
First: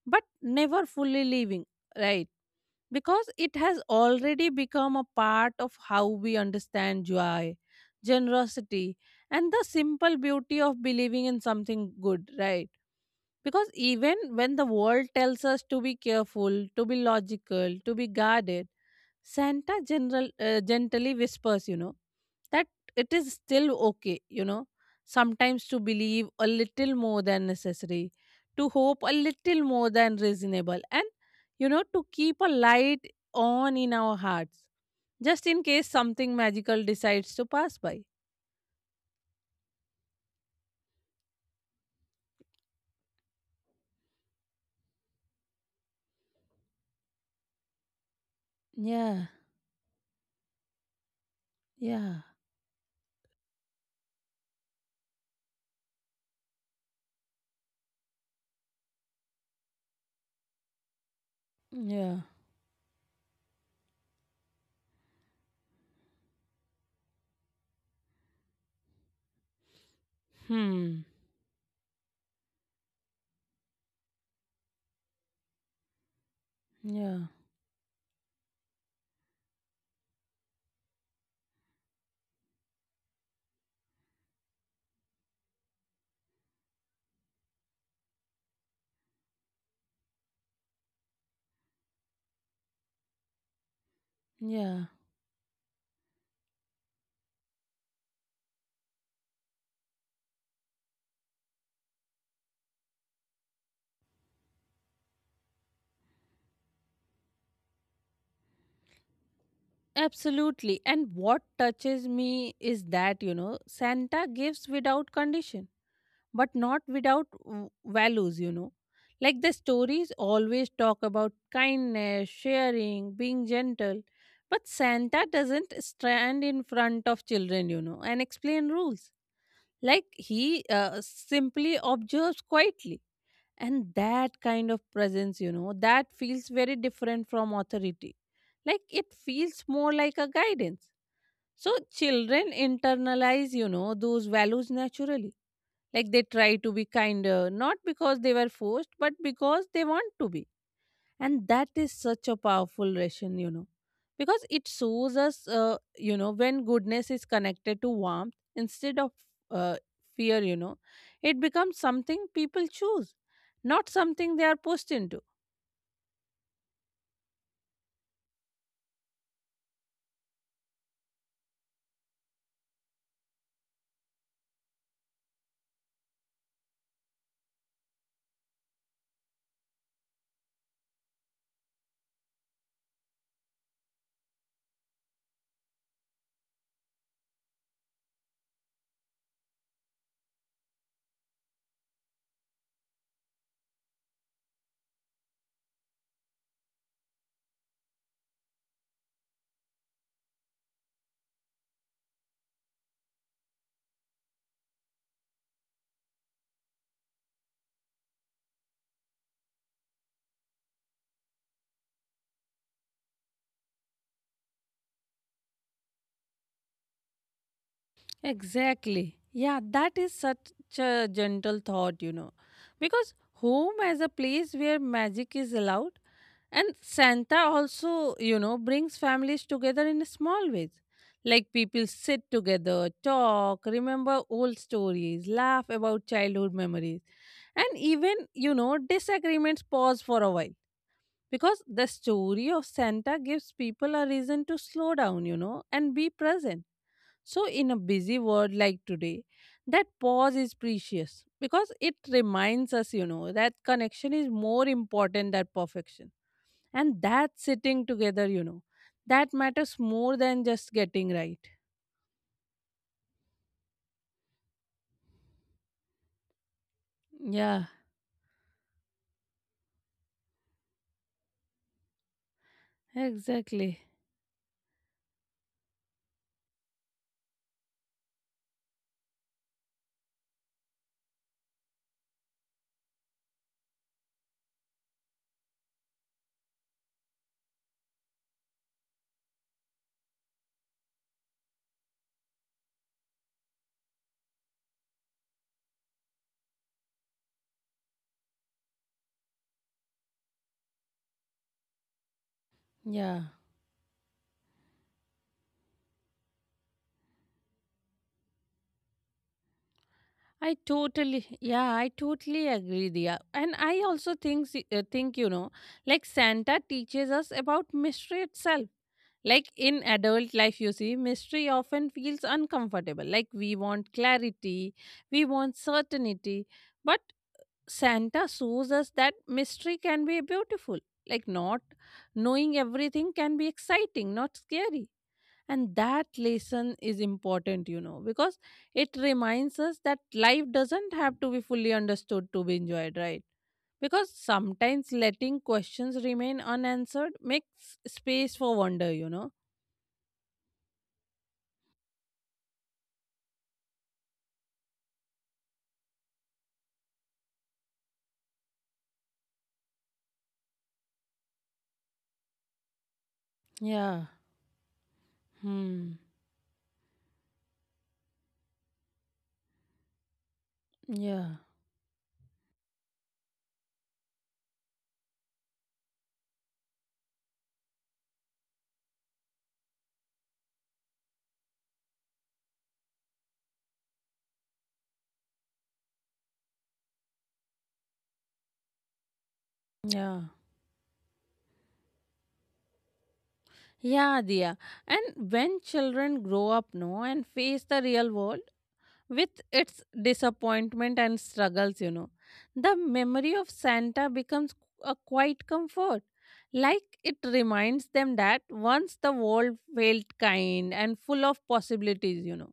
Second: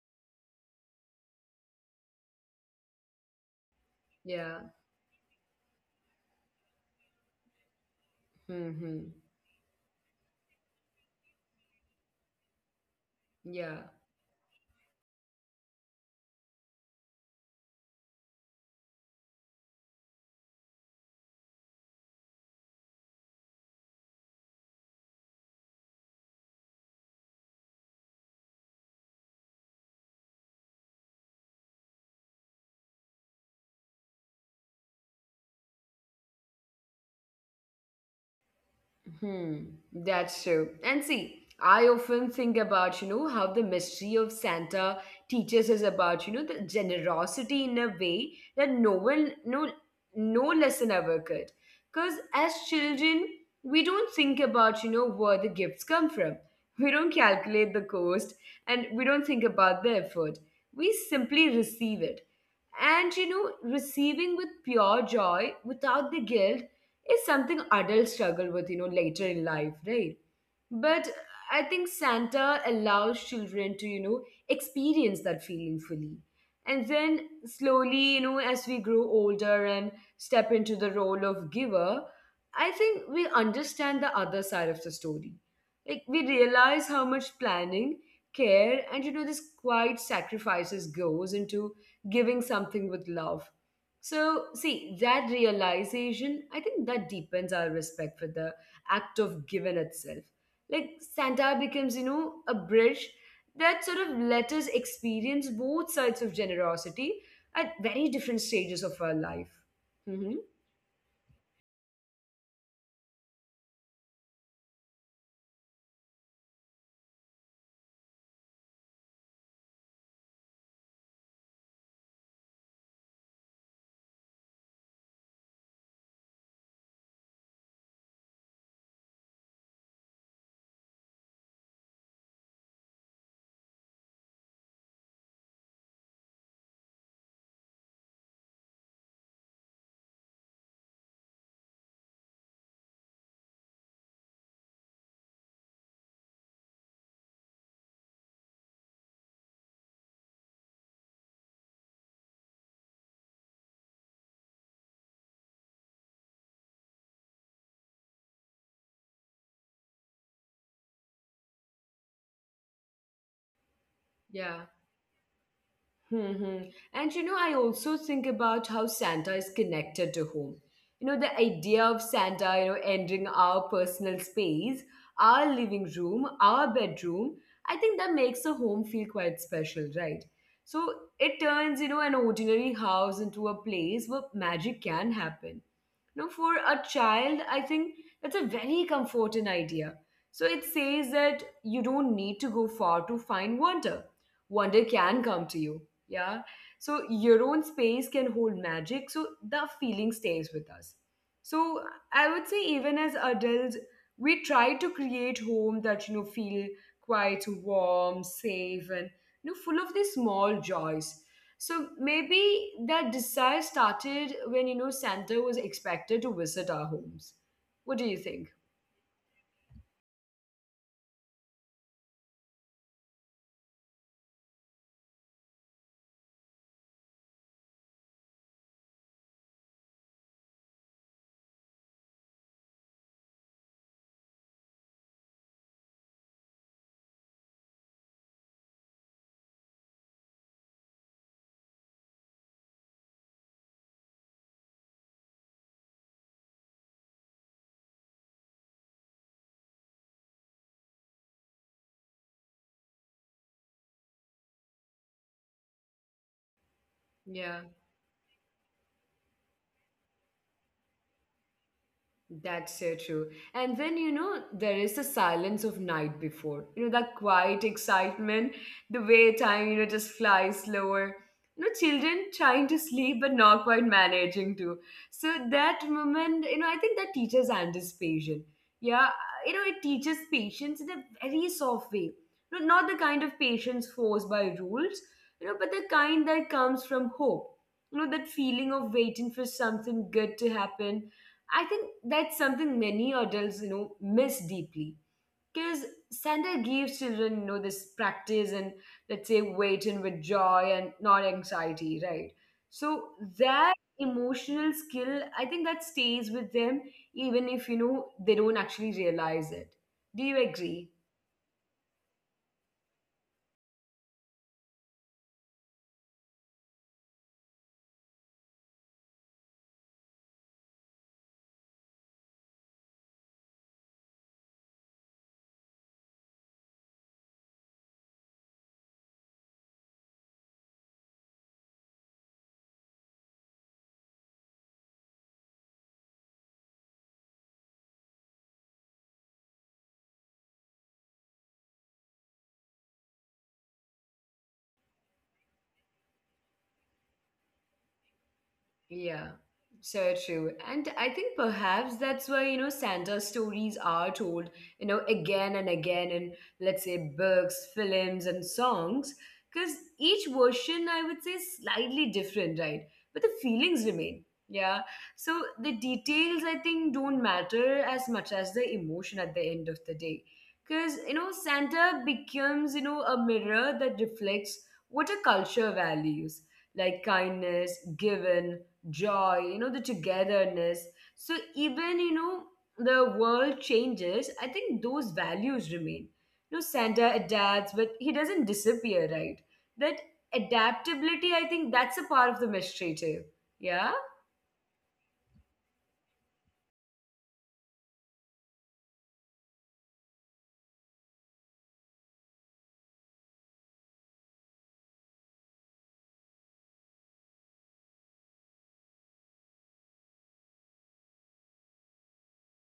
but never fully leaving, right? Because it has already
Yeah.
become a part of how we understand joy, generosity,
Mhm.
and the simple beauty of believing in something good, right? Because
Yeah.
even when the world tells us to be careful, to be logical, to be guarded, Santa general, uh, gently whispers, you know, that it is still okay, you know, sometimes to believe a little more than necessary, to hope a little more than reasonable, and, you know, to keep a light on in our hearts, just in case something magical decides to pass by.
Hmm, that's true. And see, I often think about, you know, how the mystery of Santa teaches us about, you know, the generosity in a way that no one,
Yeah,
no, no lesson ever could. Because
yeah,
as children, we don't think about, you know, where the gifts come from. We don't calculate the cost and we don't think about the effort. We simply receive it.
yeah.
And, you know, receiving with pure joy without the guilt is something adults struggle with, you know, later in life, right?
Hmm.
But I think Santa allows children to, you know, experience that feeling fully. And then
Yeah,
slowly, you know, as we grow older and step into the role of giver, I think we understand the other side of the story. Like, we realize how much planning, care, and, you know, this quiet sacrifices goes into giving something with love. So, see,
yeah.
that realization, I think that deepens our respect for the act of giving itself. Like Santa becomes, you know, a bridge that sort of let us experience both sides of generosity at very different stages of our life. Hmm.
Absolutely. And what touches me is that, you know, Santa gives without condition, but not without v- values, you know. Like the stories always talk about kindness, sharing, being gentle, but Santa doesn't stand in front of children, you know, and explain rules. Like he uh, simply observes quietly. And that kind of presence, you know, that feels very different from authority. Like it feels more like a guidance, so children internalize, you know, those values naturally. Like they try to be kinder, not because they were forced, but because they want to be. And that is such a powerful ration, you know, because it shows us, uh, you know, when goodness is connected to warmth instead of uh, fear, you know, it becomes something people choose, not something
Yeah.
they are pushed into.
Hmm. And you know, I also think about how Santa is connected to home. You know, the idea of Santa, you know, entering our personal space, our living room, our bedroom, I think that makes a home feel quite special, right? So it turns, you know, an ordinary house into a place where magic can happen. Now, for a child, I think that's a very comforting idea. So it says that you don't need to go far to find wonder. Wonder can come to you. Yeah. So your own space can hold magic. So the feeling stays with us. So I would say even as adults, we try to create home that, you know, feel quite warm, safe, and, you know, full of these small joys. So maybe that desire started when, you know, Santa was expected to visit our homes. What do you think?
Exactly. Yeah, that is such a gentle thought, you know. Because home as a place where magic is allowed, and Santa also, you know, brings families together in small ways. Like people sit together, talk, remember old stories, laugh about childhood memories, and even, you know, disagreements pause for a while. Because the story of Santa gives people a reason to slow down, you know, and be present. So, in a busy world like today, that pause is precious because it reminds us, you know, that connection is more important than perfection. And that
Yeah.
sitting together, you know, that matters more than just getting right.
That's so true. And then, you know, there is the silence of night before, you know, that quiet
Yeah,
excitement, the way time, you know, just flies slower. You know, children trying to sleep but not quite
exactly.
managing to. So that moment, you know, I think that teaches anticipation. Yeah, you know, it teaches patience in a very soft way. You know, not the kind of patience forced by rules, you know, but the kind that comes from hope. You know, that feeling of waiting for something good to happen, I think that's something many adults, you know, miss deeply. Because Santa gives children, you know, this practice and, let's say, waiting with joy and not anxiety, right? So
Yeah.
that emotional skill, I think that stays with them even if, you know, they don't actually realize it. Do you
I
agree?
totally, yeah, I totally agree, Dia. And I also think, s- uh, think you know, like Santa teaches us about mystery itself. Like in adult life, you see, mystery often feels uncomfortable. Like we want clarity, we want certainty. But Santa shows us that mystery can be beautiful. Like not knowing everything can be exciting, not scary. And that lesson is important, you know, because it reminds us that life doesn't have to be fully understood to be enjoyed, right? Because sometimes letting questions remain unanswered makes space for wonder, you
Yeah,
know.
so true. And I think perhaps that's why, you know, Santa stories are told, you know, again and again in, let's say, books, films, and songs, because each version, I would say, is slightly different, right? But the feelings
Yeah.
remain. Yeah. So the
Hmm.
details, I think, don't matter as much as the emotion at the end of the day. Because, you know,
Yeah.
Santa becomes, you know, a mirror that reflects what a culture values, like kindness, given joy, you know, the togetherness. So even, you know, the world changes, I think those values remain. You know, Santa adapts, but he doesn't disappear, right? That
Yeah.
adaptability, I think that's a part of the mystery too. Yeah?
Yeah, Dia. And when children grow up, no, and face the real world with its disappointment and struggles, you know, the memory of Santa becomes a quiet comfort. Like it reminds them that once the world felt kind and full of possibilities, you know.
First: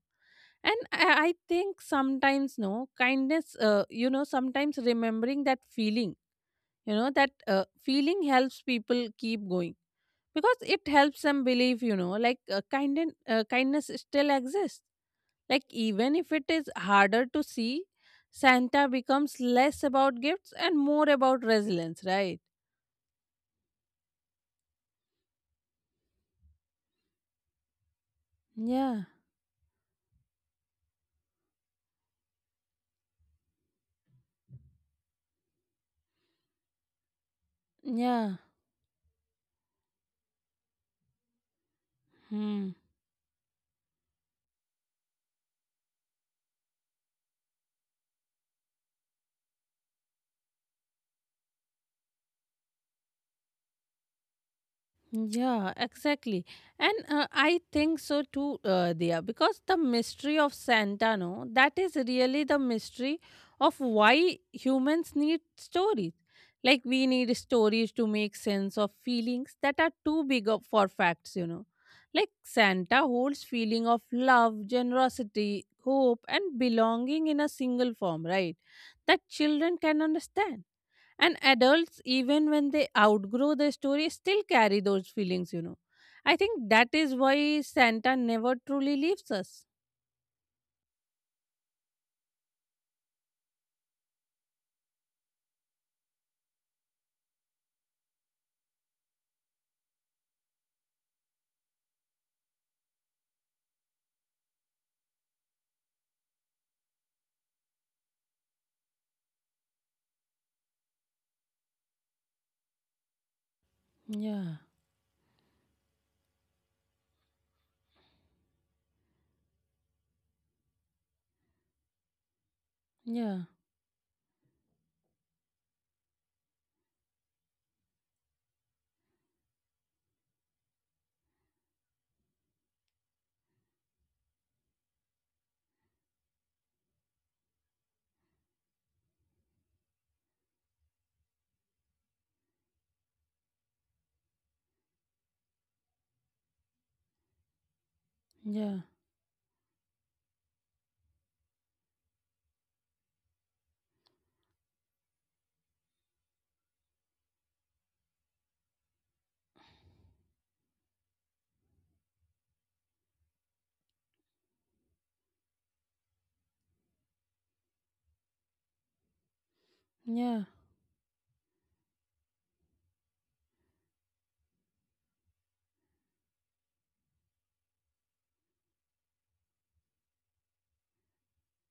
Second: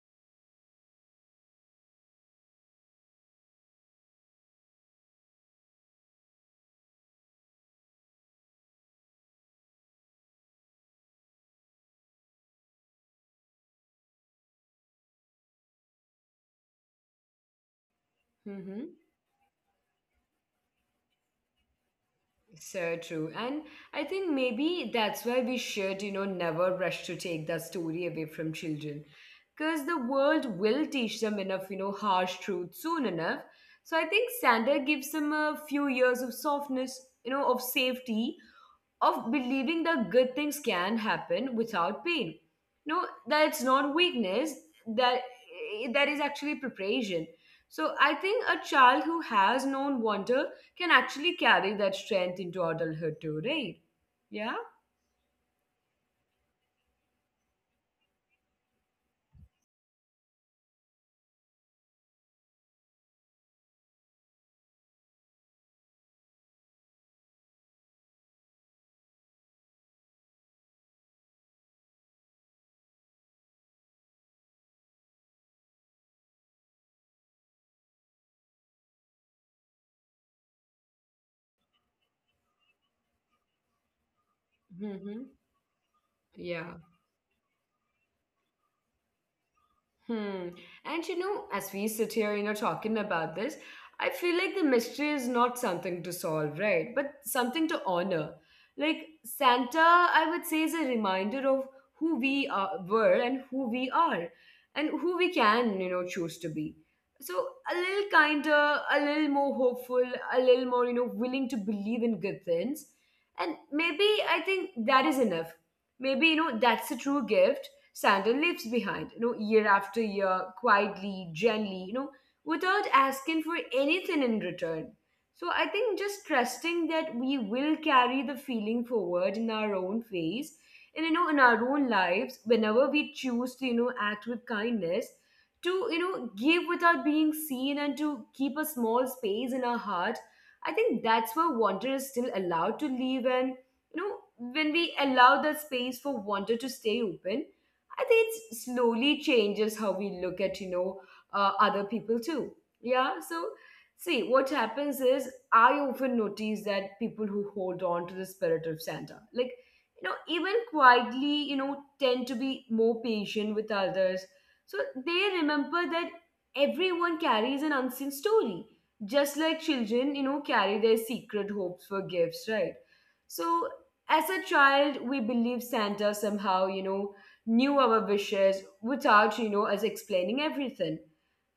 And I I think sometimes, no, kindness, uh, you know, sometimes remembering that feeling, you know, that uh, feeling helps people keep going, because it helps them believe, you know, like uh, kind uh, kindness still exists, like even if it is harder to see.
Mm-hmm.
Santa becomes less about gifts and more about resilience, right?
So true. And I think maybe that's why we should, you know, never rush to take that story away from
Yeah,
children. Because the world will teach them enough, you know, harsh truth soon enough. So I think Sander gives them a few years of softness, you know, of
yeah.
safety, of believing that good things can happen without
Hmm.
pain. No, that's not weakness. That eh, that is actually preparation. So I think a child who has known wonder can actually carry that strength into adulthood too, right? Yeah.
Yeah, exactly. And uh, I think so too, uh, Dia, because the mystery of Santa, no, that is really the mystery of why humans need stories. Like, we need stories to make sense of feelings that are too big of- for facts, you know. Like, Santa holds feeling of love, generosity, hope, and belonging in a single form, right? That children can understand, and adults, even when they outgrow the story, still carry those
Mm-hmm.
feelings, you know. I think that
Yeah.
is why Santa never truly leaves us.
Hmm. And you know, as we sit here, you know, talking about this, I feel like the mystery is not something to solve, right? But something to honor. Like Santa, I would say, is a reminder of who we are, were and who we are, and who we can, you know, choose to be. So a little kinder, a little more hopeful, a little more, you know, willing to believe in good things. And maybe I
Yeah,
think that is enough. Maybe, you know, that's a true gift Santa lives behind, you know, year after year, quietly, gently, you know, without
yeah,
asking for anything in return. So I think just trusting that we will carry the feeling forward in our own ways and you know in our own lives whenever we choose to you know act with kindness, to you know give without being seen, and to keep a small space in our heart. I think that's where wonder is still allowed to live. And you know when we allow the space for wonder to stay open, I think it
yeah,
slowly changes how we look at, you know, uh, other people too. Yeah. So, see, what happens is I often notice that people who hold on to the spirit of Santa, like, you know, even quietly, you know, tend to be more patient with others. So they remember that everyone carries an unseen story, just like children, you
yeah,
know, carry their secret hopes for gifts, right? So, as a child, we believe Santa somehow, you know, knew our wishes without, you know, us explaining everything.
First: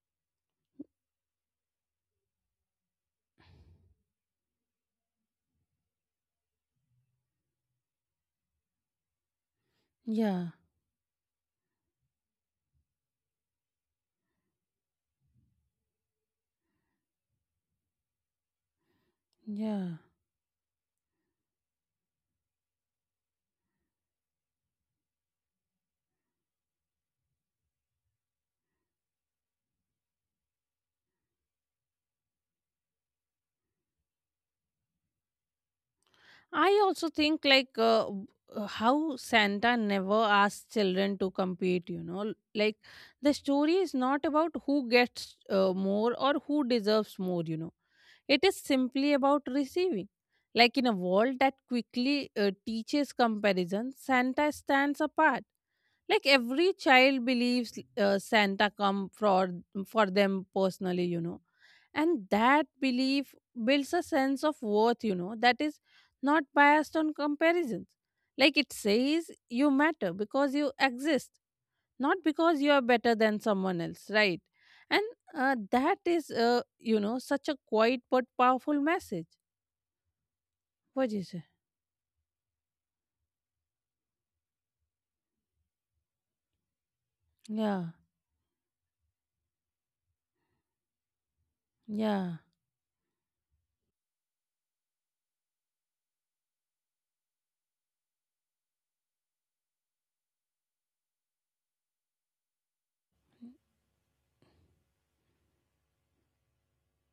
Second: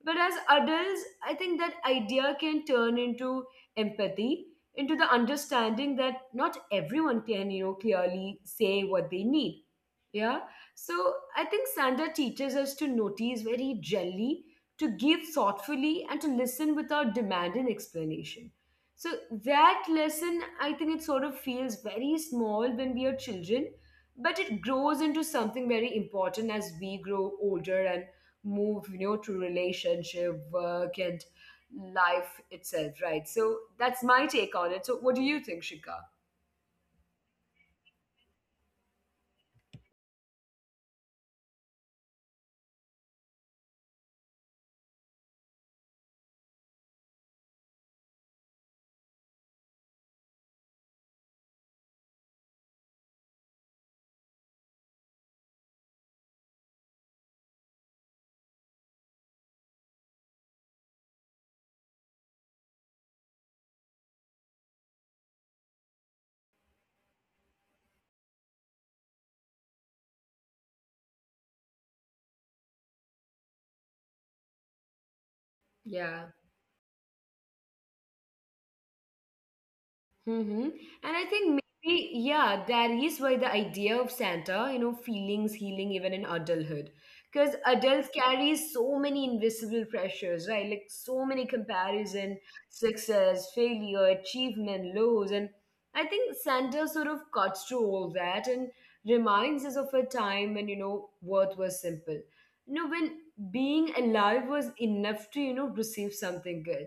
But as adults, I think that idea can turn into empathy, into the understanding that not everyone can, you know, clearly say what they need. Yeah.
yeah,
So I think Santa teaches us to notice very gently, to give thoughtfully, and to listen without demand and explanation. So that
yeah.
lesson, I think it sort of feels very small when we are children, but it grows into something very important as we grow older and move, you know, to relationship, work, and life itself, right? So that's my take on it. So what do you think, Shika?
I also think like uh, w- uh, how Santa never asks children to compete, you know. Like the story is not about who gets uh, more or who deserves more, you know. It is simply about receiving. Like in a world that quickly uh, teaches comparison, Santa stands apart. Like every child believes uh, Santa come for for them personally, you know, and that belief builds a sense of worth, you know, that is not biased on comparisons. Like it says you matter because you exist, not because you are better than someone else, right? And uh, that
Yeah.
is uh, you know, such a quiet but powerful message.
Mm-hmm. And I
What do you
think
say?
maybe, yeah, that is why the idea of Santa, you know, feelings healing even in adulthood.
Yeah,
Because adults carry so many invisible pressures, right? Like so many
yeah,
comparison, success, failure, achievement, lows. And I think Santa sort of cuts through all that and reminds us of a time when, you know, worth was simple. You know, when being alive was enough to, you know, receive something good.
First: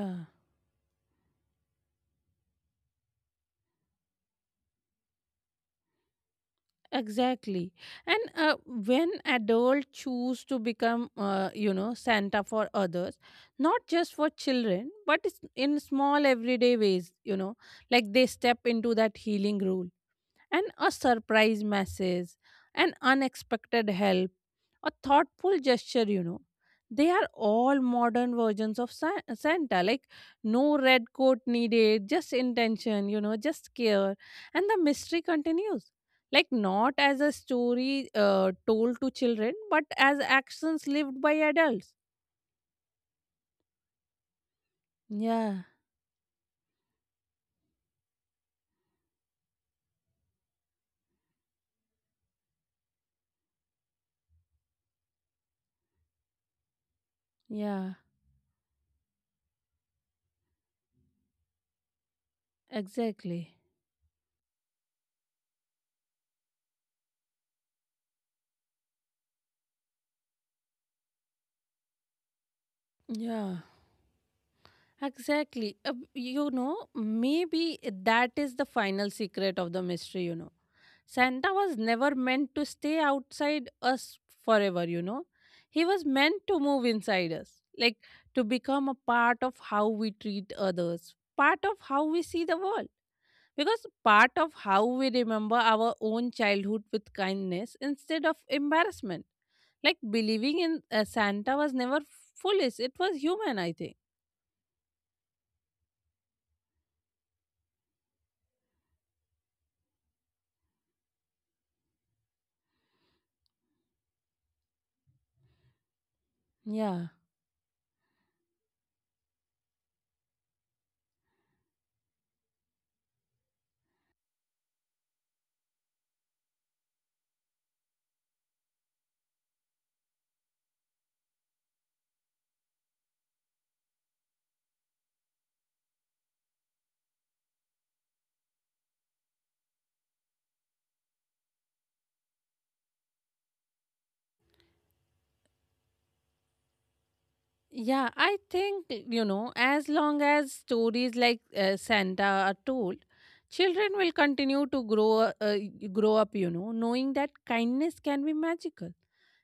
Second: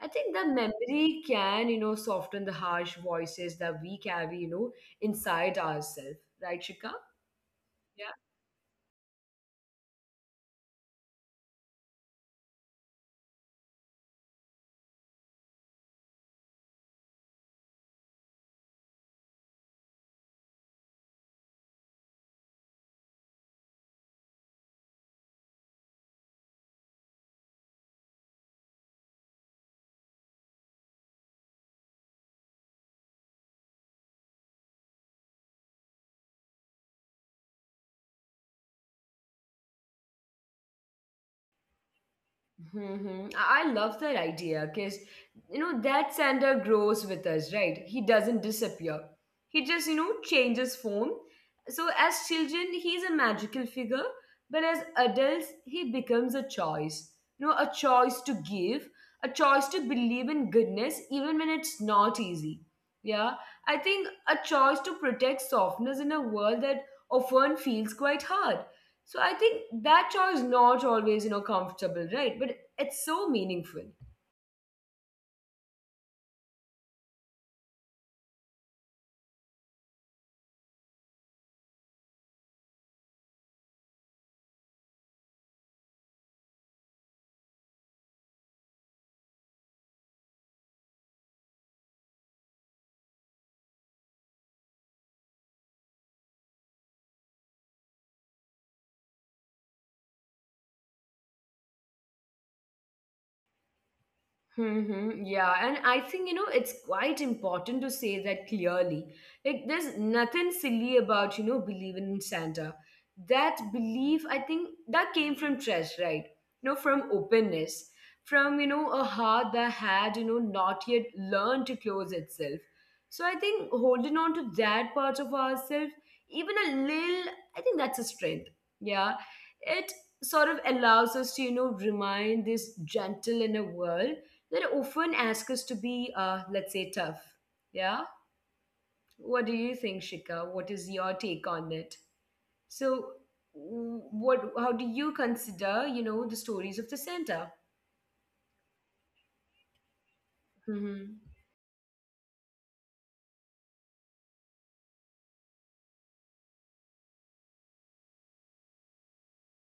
I think the memory can, you know, soften the harsh voices that we carry, you know, inside ourselves, right, Shika?
exactly. And uh, when adults choose to become, uh, you know Santa for others, not just for children, but it's in small everyday ways, you know, like they step into that healing role. And a surprise message, an unexpected help, a thoughtful gesture, you know. They are all modern versions of Sa- Santa, like no red coat needed, just intention, you know, just care. And the mystery continues. Like, not as a story uh, told to children, but as actions lived by adults.
Hmm. I I love that idea because, you
Yeah,
know, that Sander grows with us, right? He doesn't disappear. He just, you know, changes form. So as children, he's a magical figure, but as adults, he becomes a choice. You know, a
yeah,
choice to give, a choice to believe in goodness, even when it's not easy. Yeah,
exactly.
I think a choice to protect softness in a world that often feels quite hard. So I think that choice not always, you know, comfortable, right? But it's so
Yeah,
meaningful.
exactly. Uh, you know, maybe that is the final secret of the mystery, you know. Santa was never meant to stay outside us forever, you know. He was meant to move inside us, like to become a part of how we treat others, part of how we see the world. Because part of how we remember our own childhood with kindness instead of embarrassment. Like believing in uh, Santa was never foolish, it was human, I think.
Mm-hmm. Yeah, and I think you know it's quite important to say that clearly. Like, there's nothing silly about you know believing in Santa. That belief, I think, that came from trust, right? You know, from
Yeah.
openness, from you know a heart that had you know not yet learned to close itself. So I think holding on to that part of ourselves, even a little, I think that's a strength. Yeah, it sort of allows us to you know remain this gentle in a world that often ask us to be, uh, let's say, tough. Yeah? What do you think, Shika? What is your take on it? So, w- what? How do you consider, you know, the stories of the Santa?
Yeah, I think, eh, you know, as long as
Mm-hmm.
stories like uh, Santa are told, children will continue to grow uh, y- grow up, you know, knowing that kindness can be magical.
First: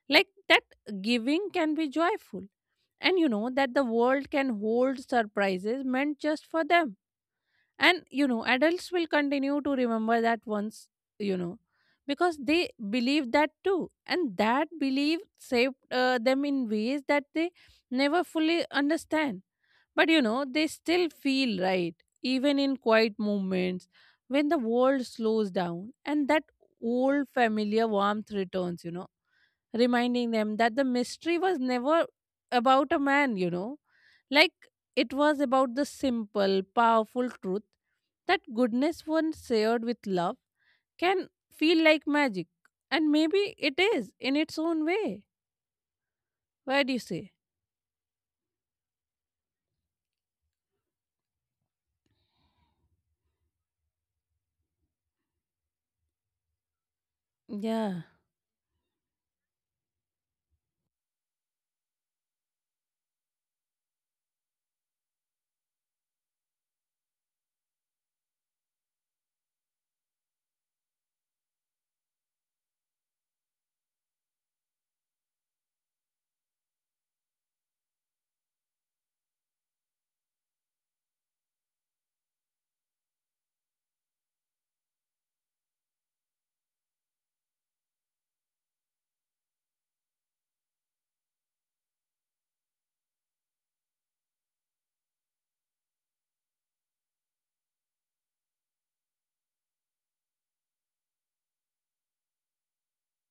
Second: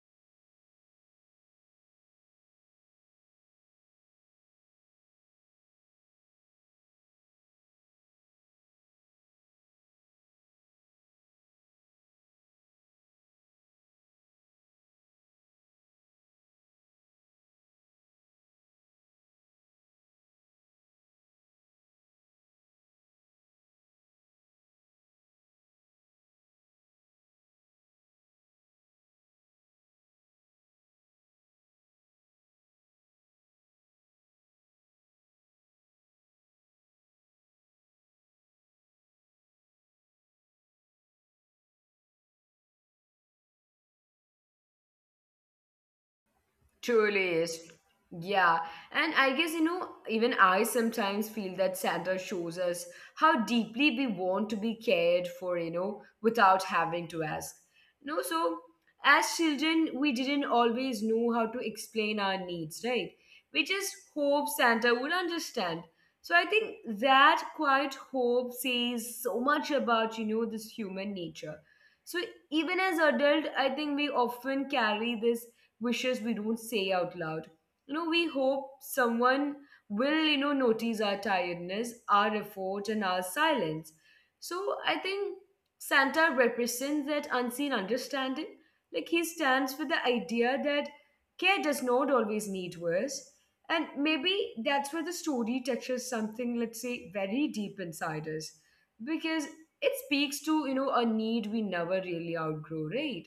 Like that giving can be joyful and you know that the world can hold surprises meant just for them. And, you know, adults will continue to remember that once, you know, because they believed that too. And that belief saved uh, them in ways that they never fully understand. But, you know, they still feel right, even in quiet moments when the world slows down and that old familiar warmth returns, you know, reminding them that the mystery was never about a man, you know. Like it was about the simple, powerful truth that goodness, when shared with love, can feel like magic. And maybe it is in its own way. Why do you say?
Truly is. Yeah. And I guess, you know, even I sometimes feel that Santa shows us how deeply we want to be cared for, you know, without having to ask.
Yeah,
No, so as children, we didn't always know how to explain our needs, right? We just hope Santa would understand. So I think that quiet hope says so much about, you know, this human nature. So even as adult, I think we often carry this wishes we don't say out loud. You know, we hope someone will, you know, notice our tiredness, our effort, and our silence. So I think Santa represents that unseen understanding. Like he stands for the idea that care does not always need words. And maybe that's where the story touches something, let's say, very deep inside us. Because it speaks to, you know, a need we never really outgrow, right?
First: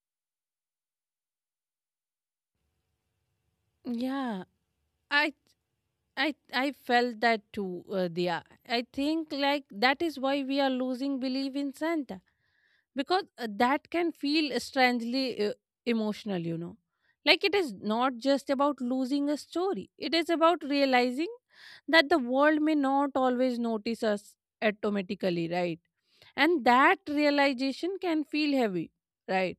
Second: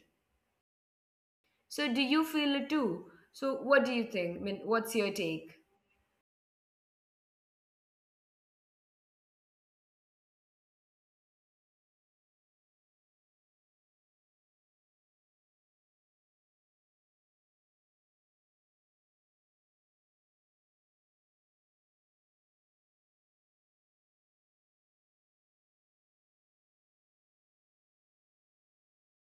So do you feel it too? So what do you
yeah.
think? I mean, what's
I
your take?
I I felt that too, uh, Dia. I think like that is why we are losing belief in Santa because uh, that can feel strangely uh, emotional, you know. Like it is not just about losing a story, it is about realizing that the world may not always notice us automatically, right? And that realization can feel heavy, right?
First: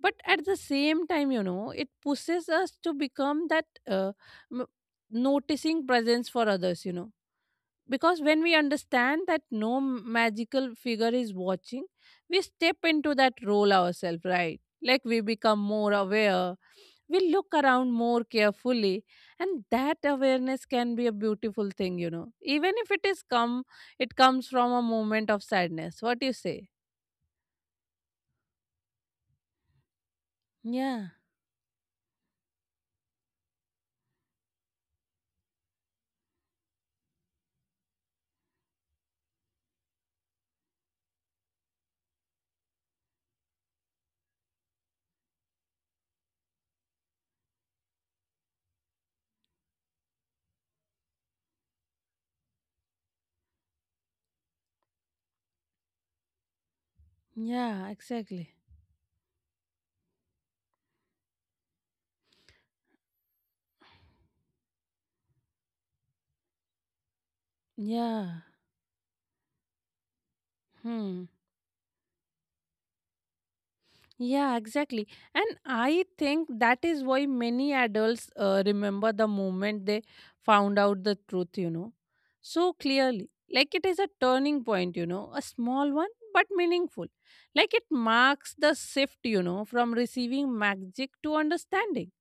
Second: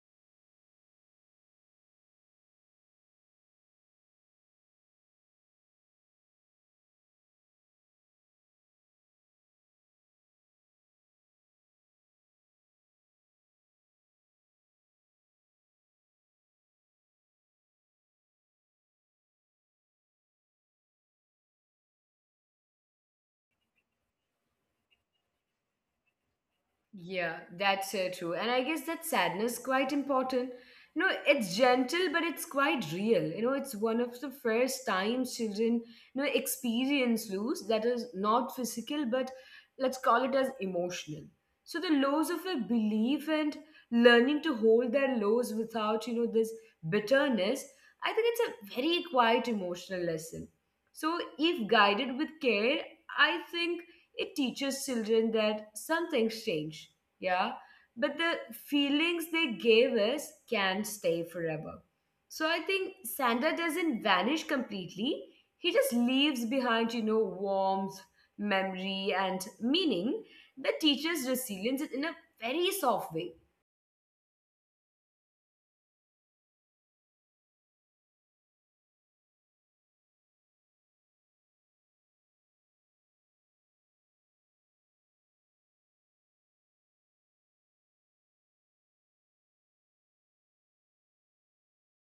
But at the same time, you know, it pushes us to become that uh, m- noticing presence for others, you know, because when we understand that no magical figure is watching, we step into that role ourselves, right? Like we become more aware, we look around more carefully, and that awareness can be a beautiful thing, you know, even if it is come it comes from a moment of sadness. What do you say?
Yeah, that's so true. And I guess that sadness quite important. You know,
Yeah,
it's gentle, but it's quite real. You know, it's one of the first times children, you know, experience loss that is not physical, but let's call it as emotional. So the loss of a belief and learning to hold their lows without, you know, this bitterness, I think it's a very quiet emotional lesson. So if guided with care, I think it teaches children that some things change, yeah,
yeah,
but the
exactly.
feelings they gave us can stay forever. So I think Santa doesn't vanish completely. He just leaves behind, you know, warmth,
Yeah.
memory, and meaning that
Hmm.
teaches resilience in a very soft way.
Yeah, exactly. And I think that is why many adults uh, remember the moment they found out the truth, you know, so clearly. Like it is a turning point, you know, a small one, but meaningful. Like it marks the shift, you know, from receiving magic to understanding,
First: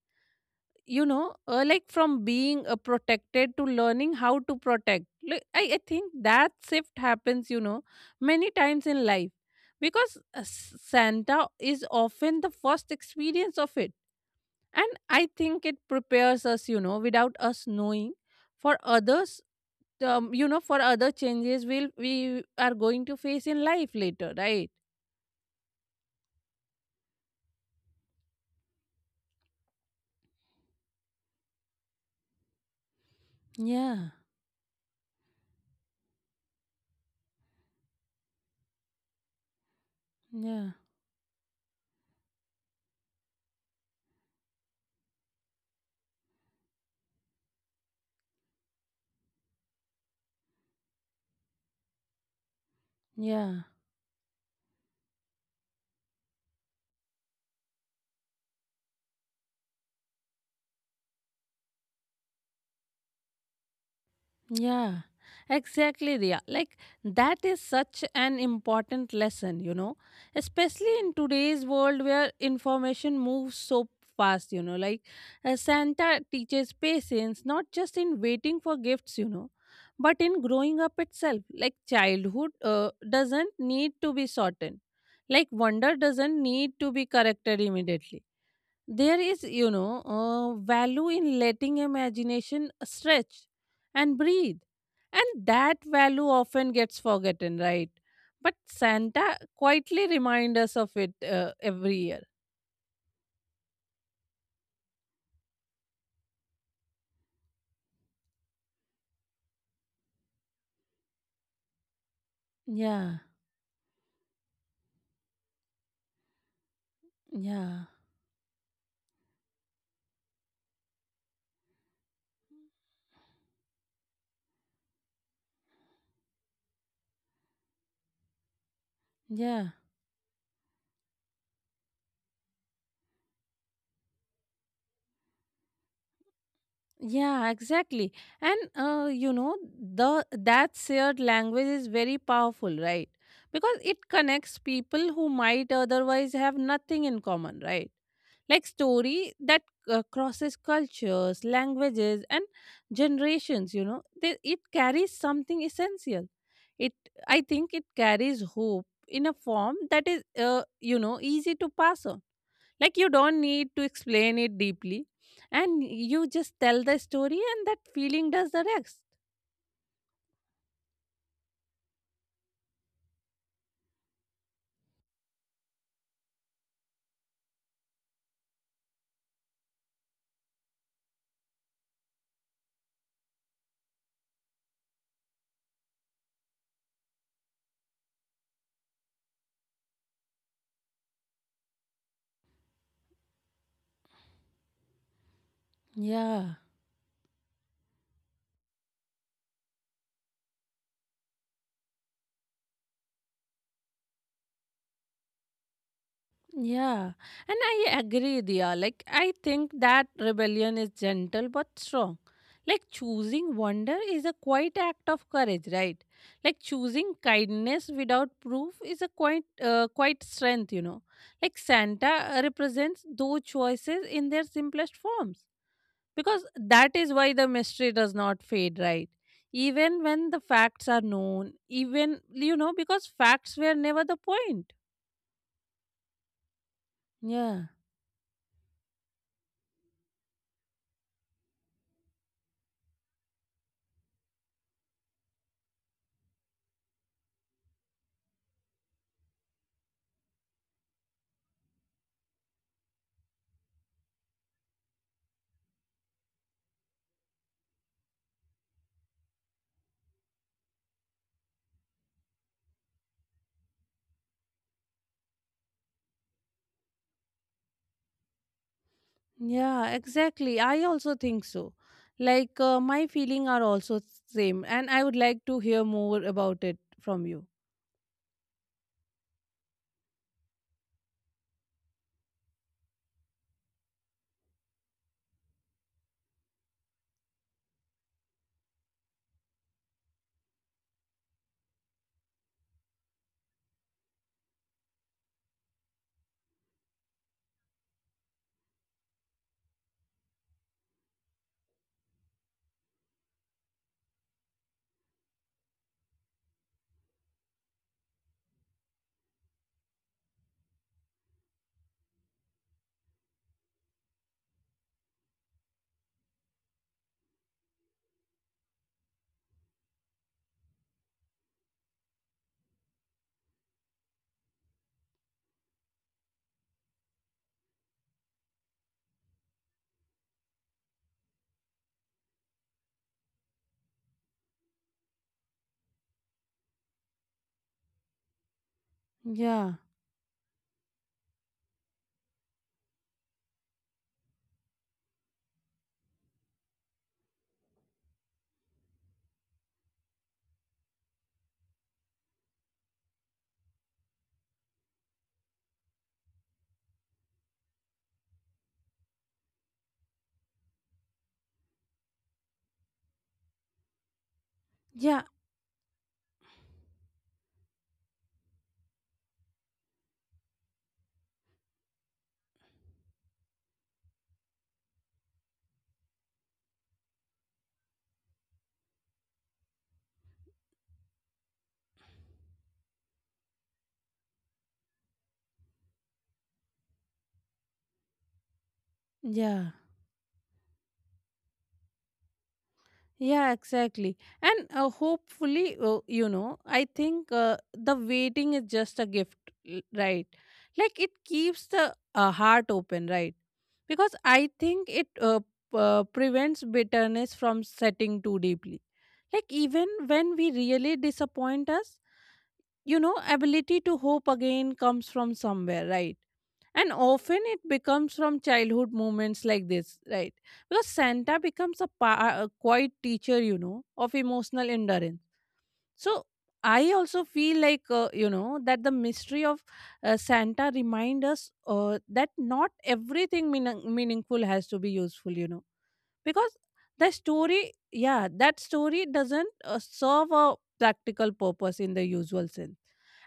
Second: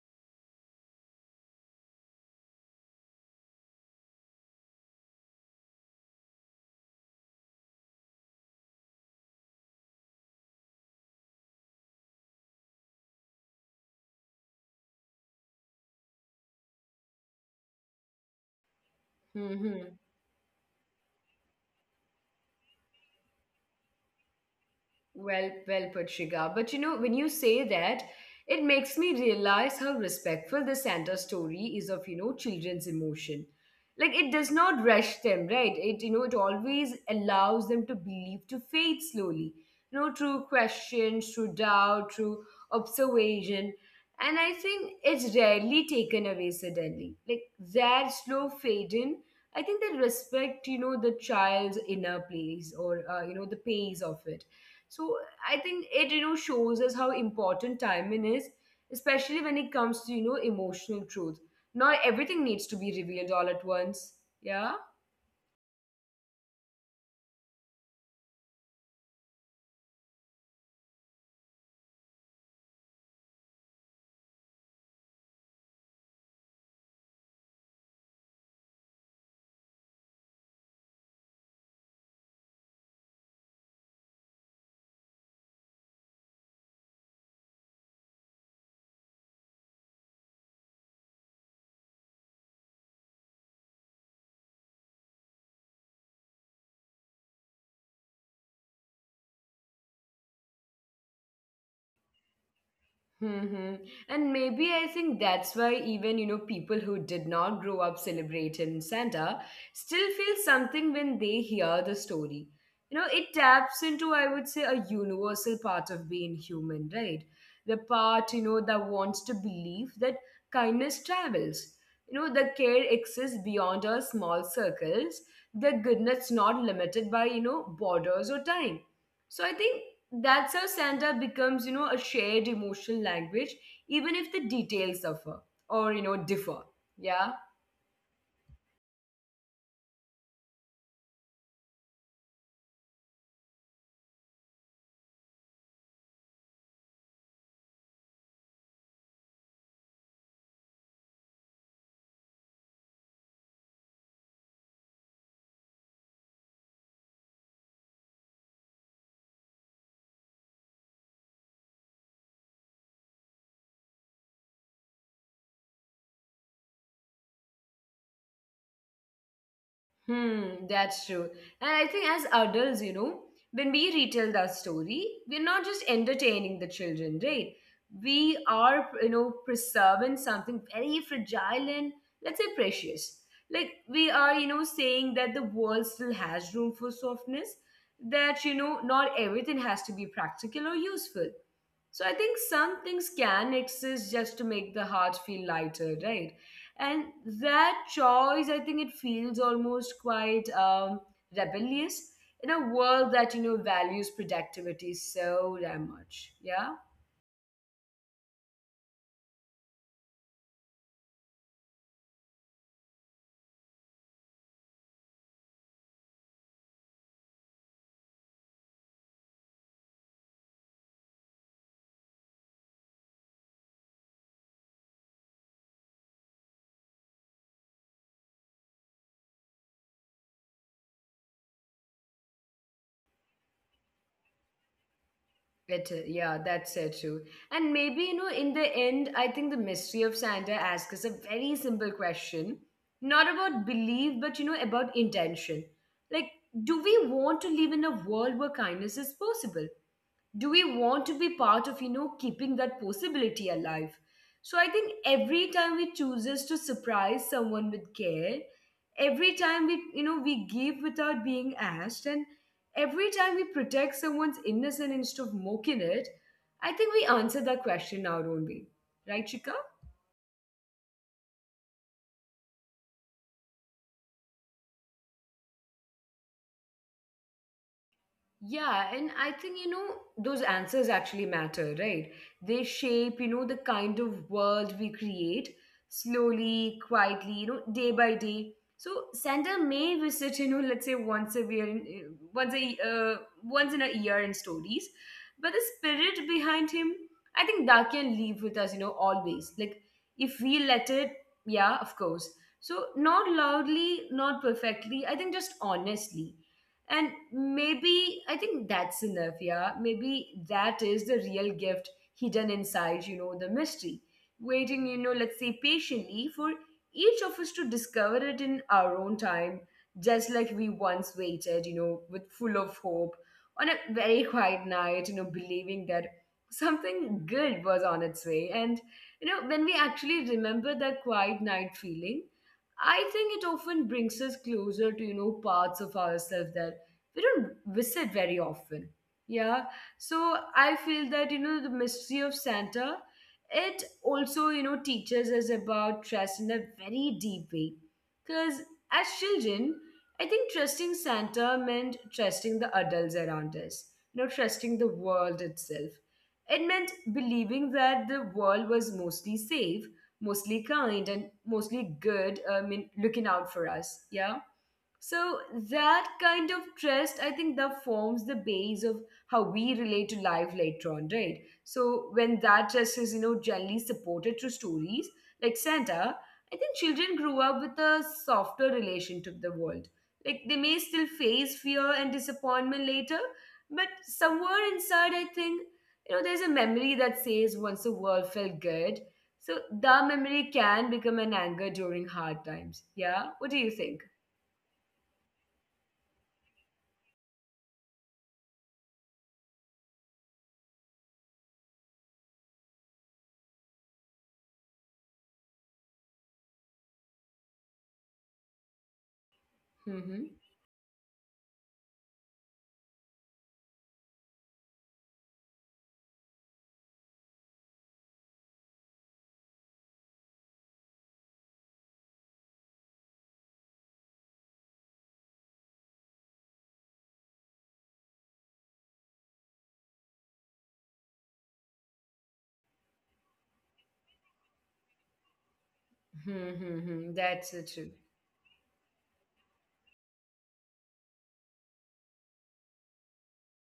you know, uh, like from being uh, protected to learning how to protect. Like, I, I think that shift happens, you know, many times in life because uh, s- Santa is often the first experience of it. And I think it prepares us, you know, without us knowing for others, um, you know, for other changes we'll, we are going to face in life later, right?
Well, well put, Shiga. But you know, when you say that, it makes me realize how respectful the Santa story is of, you know, children's emotion. Like it
Yeah,
does not rush them, right? It, you know, it always allows them to believe to fade slowly. You know, through
yeah,
questions, through doubt, through observation. And I think it's rarely taken away suddenly. Like that slow fade in, I think they respect, you know, the child's inner place or, uh, you know, the
yeah.
pace of it. So I think it you know shows us how important timing is, especially when it comes to you know emotional truth. Not everything needs to be revealed all at once. Yeah.
Yeah, exactly, Ria. Like, that is such an important lesson, you know, especially in today's world where information moves so fast, you know. Like, uh, Santa teaches patience not just in waiting for gifts, you know, but in growing up itself. Like, childhood uh, doesn't need to be shortened, like, wonder doesn't need to be corrected immediately. There is, you know, uh, value in letting imagination stretch and breathe, and that value often gets forgotten, right? But Santa quietly reminds us of it uh, every year.
Hmm. And maybe I think that's why even you know people who did not grow up celebrating Santa still feel something when they hear the story. You know, it
Yeah,
taps into I would say a universal part of being human, right? The
yeah,
part you know that wants to believe that kindness travels. You know, the care exists beyond our small circles. The goodness not limited by you know borders or time. So I think
yeah.
that's how Santa becomes, you know, a shared emotional language, even if the details suffer or, you know, differ. Yeah.
Yeah, exactly. And uh, you know, the that shared language is very powerful, right? Because it connects people who might otherwise have nothing in common, right? Like story that uh, crosses cultures, languages and generations, you know, they, it carries something essential. It, I think it carries hope in a form that is, uh, you know, easy to pass on. Like you don't need to explain it deeply, and you just tell the story and that feeling does the rest.
Hmm, that's true. And I think as adults, you know, when we retell that story, we're not just entertaining the children, right? We are, you know, preserving something very fragile and, let's say, precious. Like, we are, you know, saying that the world still has room for softness, that, you know, not everything has to be practical or useful. So I think some things can exist just to make the heart feel lighter, right?
Yeah.
And that choice, I think it feels almost quite um, rebellious in a world that you know values productivity so damn much. Yeah,
Yeah, and I agree, Dia. Like, I think that rebellion is gentle but strong. Like, choosing wonder is a quiet act of courage, right? Like, choosing kindness without proof is a quite, uh, quite strength, you know. Like, Santa represents those choices in their simplest forms because that is why the mystery does not fade, right? Even when the facts are known, even, you know, because facts were never the point.
it yeah, that's it too. And maybe
Yeah.
you know, in the end, I think the mystery of Santa asks us a very simple question, not about belief, but you know, about intention. Like, do we want to live in a world where kindness is possible? Do we want to be part of you know keeping that possibility alive? So I think every time we chooses to surprise someone with care, every time we you know we give without being asked, and every time we protect someone's innocence instead of mocking it, I think we answer that question our own way, right, Chika?
Yeah, exactly. I also think so. Like uh, my feeling are also same and I would like to hear more about it from you.
Yeah, and I think, you know, those answers actually matter, right? They shape, you know, the kind of world we create slowly, quietly, you know, day by day. So Santa may visit, you know, let's say once a year, in, once a uh, once in a year in stories, but the spirit behind him, I think that can live with us, you know, always. Like if we let it, yeah, of course. So not loudly, not perfectly. I think just honestly, and maybe I think that's enough, yeah. Maybe that is the real gift hidden inside, you know, the mystery. Waiting, you know, let's say patiently for each of us to discover it in our own time, just like we once waited, you know, with full of hope on a very quiet night, you know, believing that something good was on its way. And, you know, when we actually remember that quiet night feeling, I think it often brings us closer to, you know, parts of ourselves that we don't visit very often. Yeah.
Yeah.
So I feel that you know the mystery of Santa, it also you know teaches us about trust in a very deep way. Because as children, I think trusting Santa meant trusting the adults around us, you know trusting the world itself. It meant believing that the world was mostly safe, mostly kind, and mostly good. I mean, looking out for us. Yeah. So
Yeah.
that kind of trust, I think that forms the base of how we relate to life later on, right? So when that trust is, you know, generally supported through stories like Santa, I think children grew up with a softer relation to the world. Like they may still face fear and disappointment later, but somewhere inside, I think, you know, there's a memory that says once the world felt good. So
Yeah.
that memory can become an anger during hard times. Yeah? What do you
Yeah,
think?
exactly. And uh, hopefully, uh, you know, I think uh, the waiting is just a gift, l- right? Like it keeps the uh, heart open, right? Because I think it uh, p- uh, prevents bitterness from setting too deeply. Like even
Hmm.
when we really disappoint us, you know, ability to hope again comes from somewhere, right? And often it becomes from childhood moments like this, right? Because Santa becomes a, pa- a quiet teacher, you know, of emotional endurance. So I also feel like, uh, you know, that the mystery of uh, Santa remind us uh, that not everything meaning- meaningful has to be useful, you know, because
Mm-hmm.
the
That's uh, true.
story, yeah, that story doesn't uh, serve a practical purpose in the usual sense,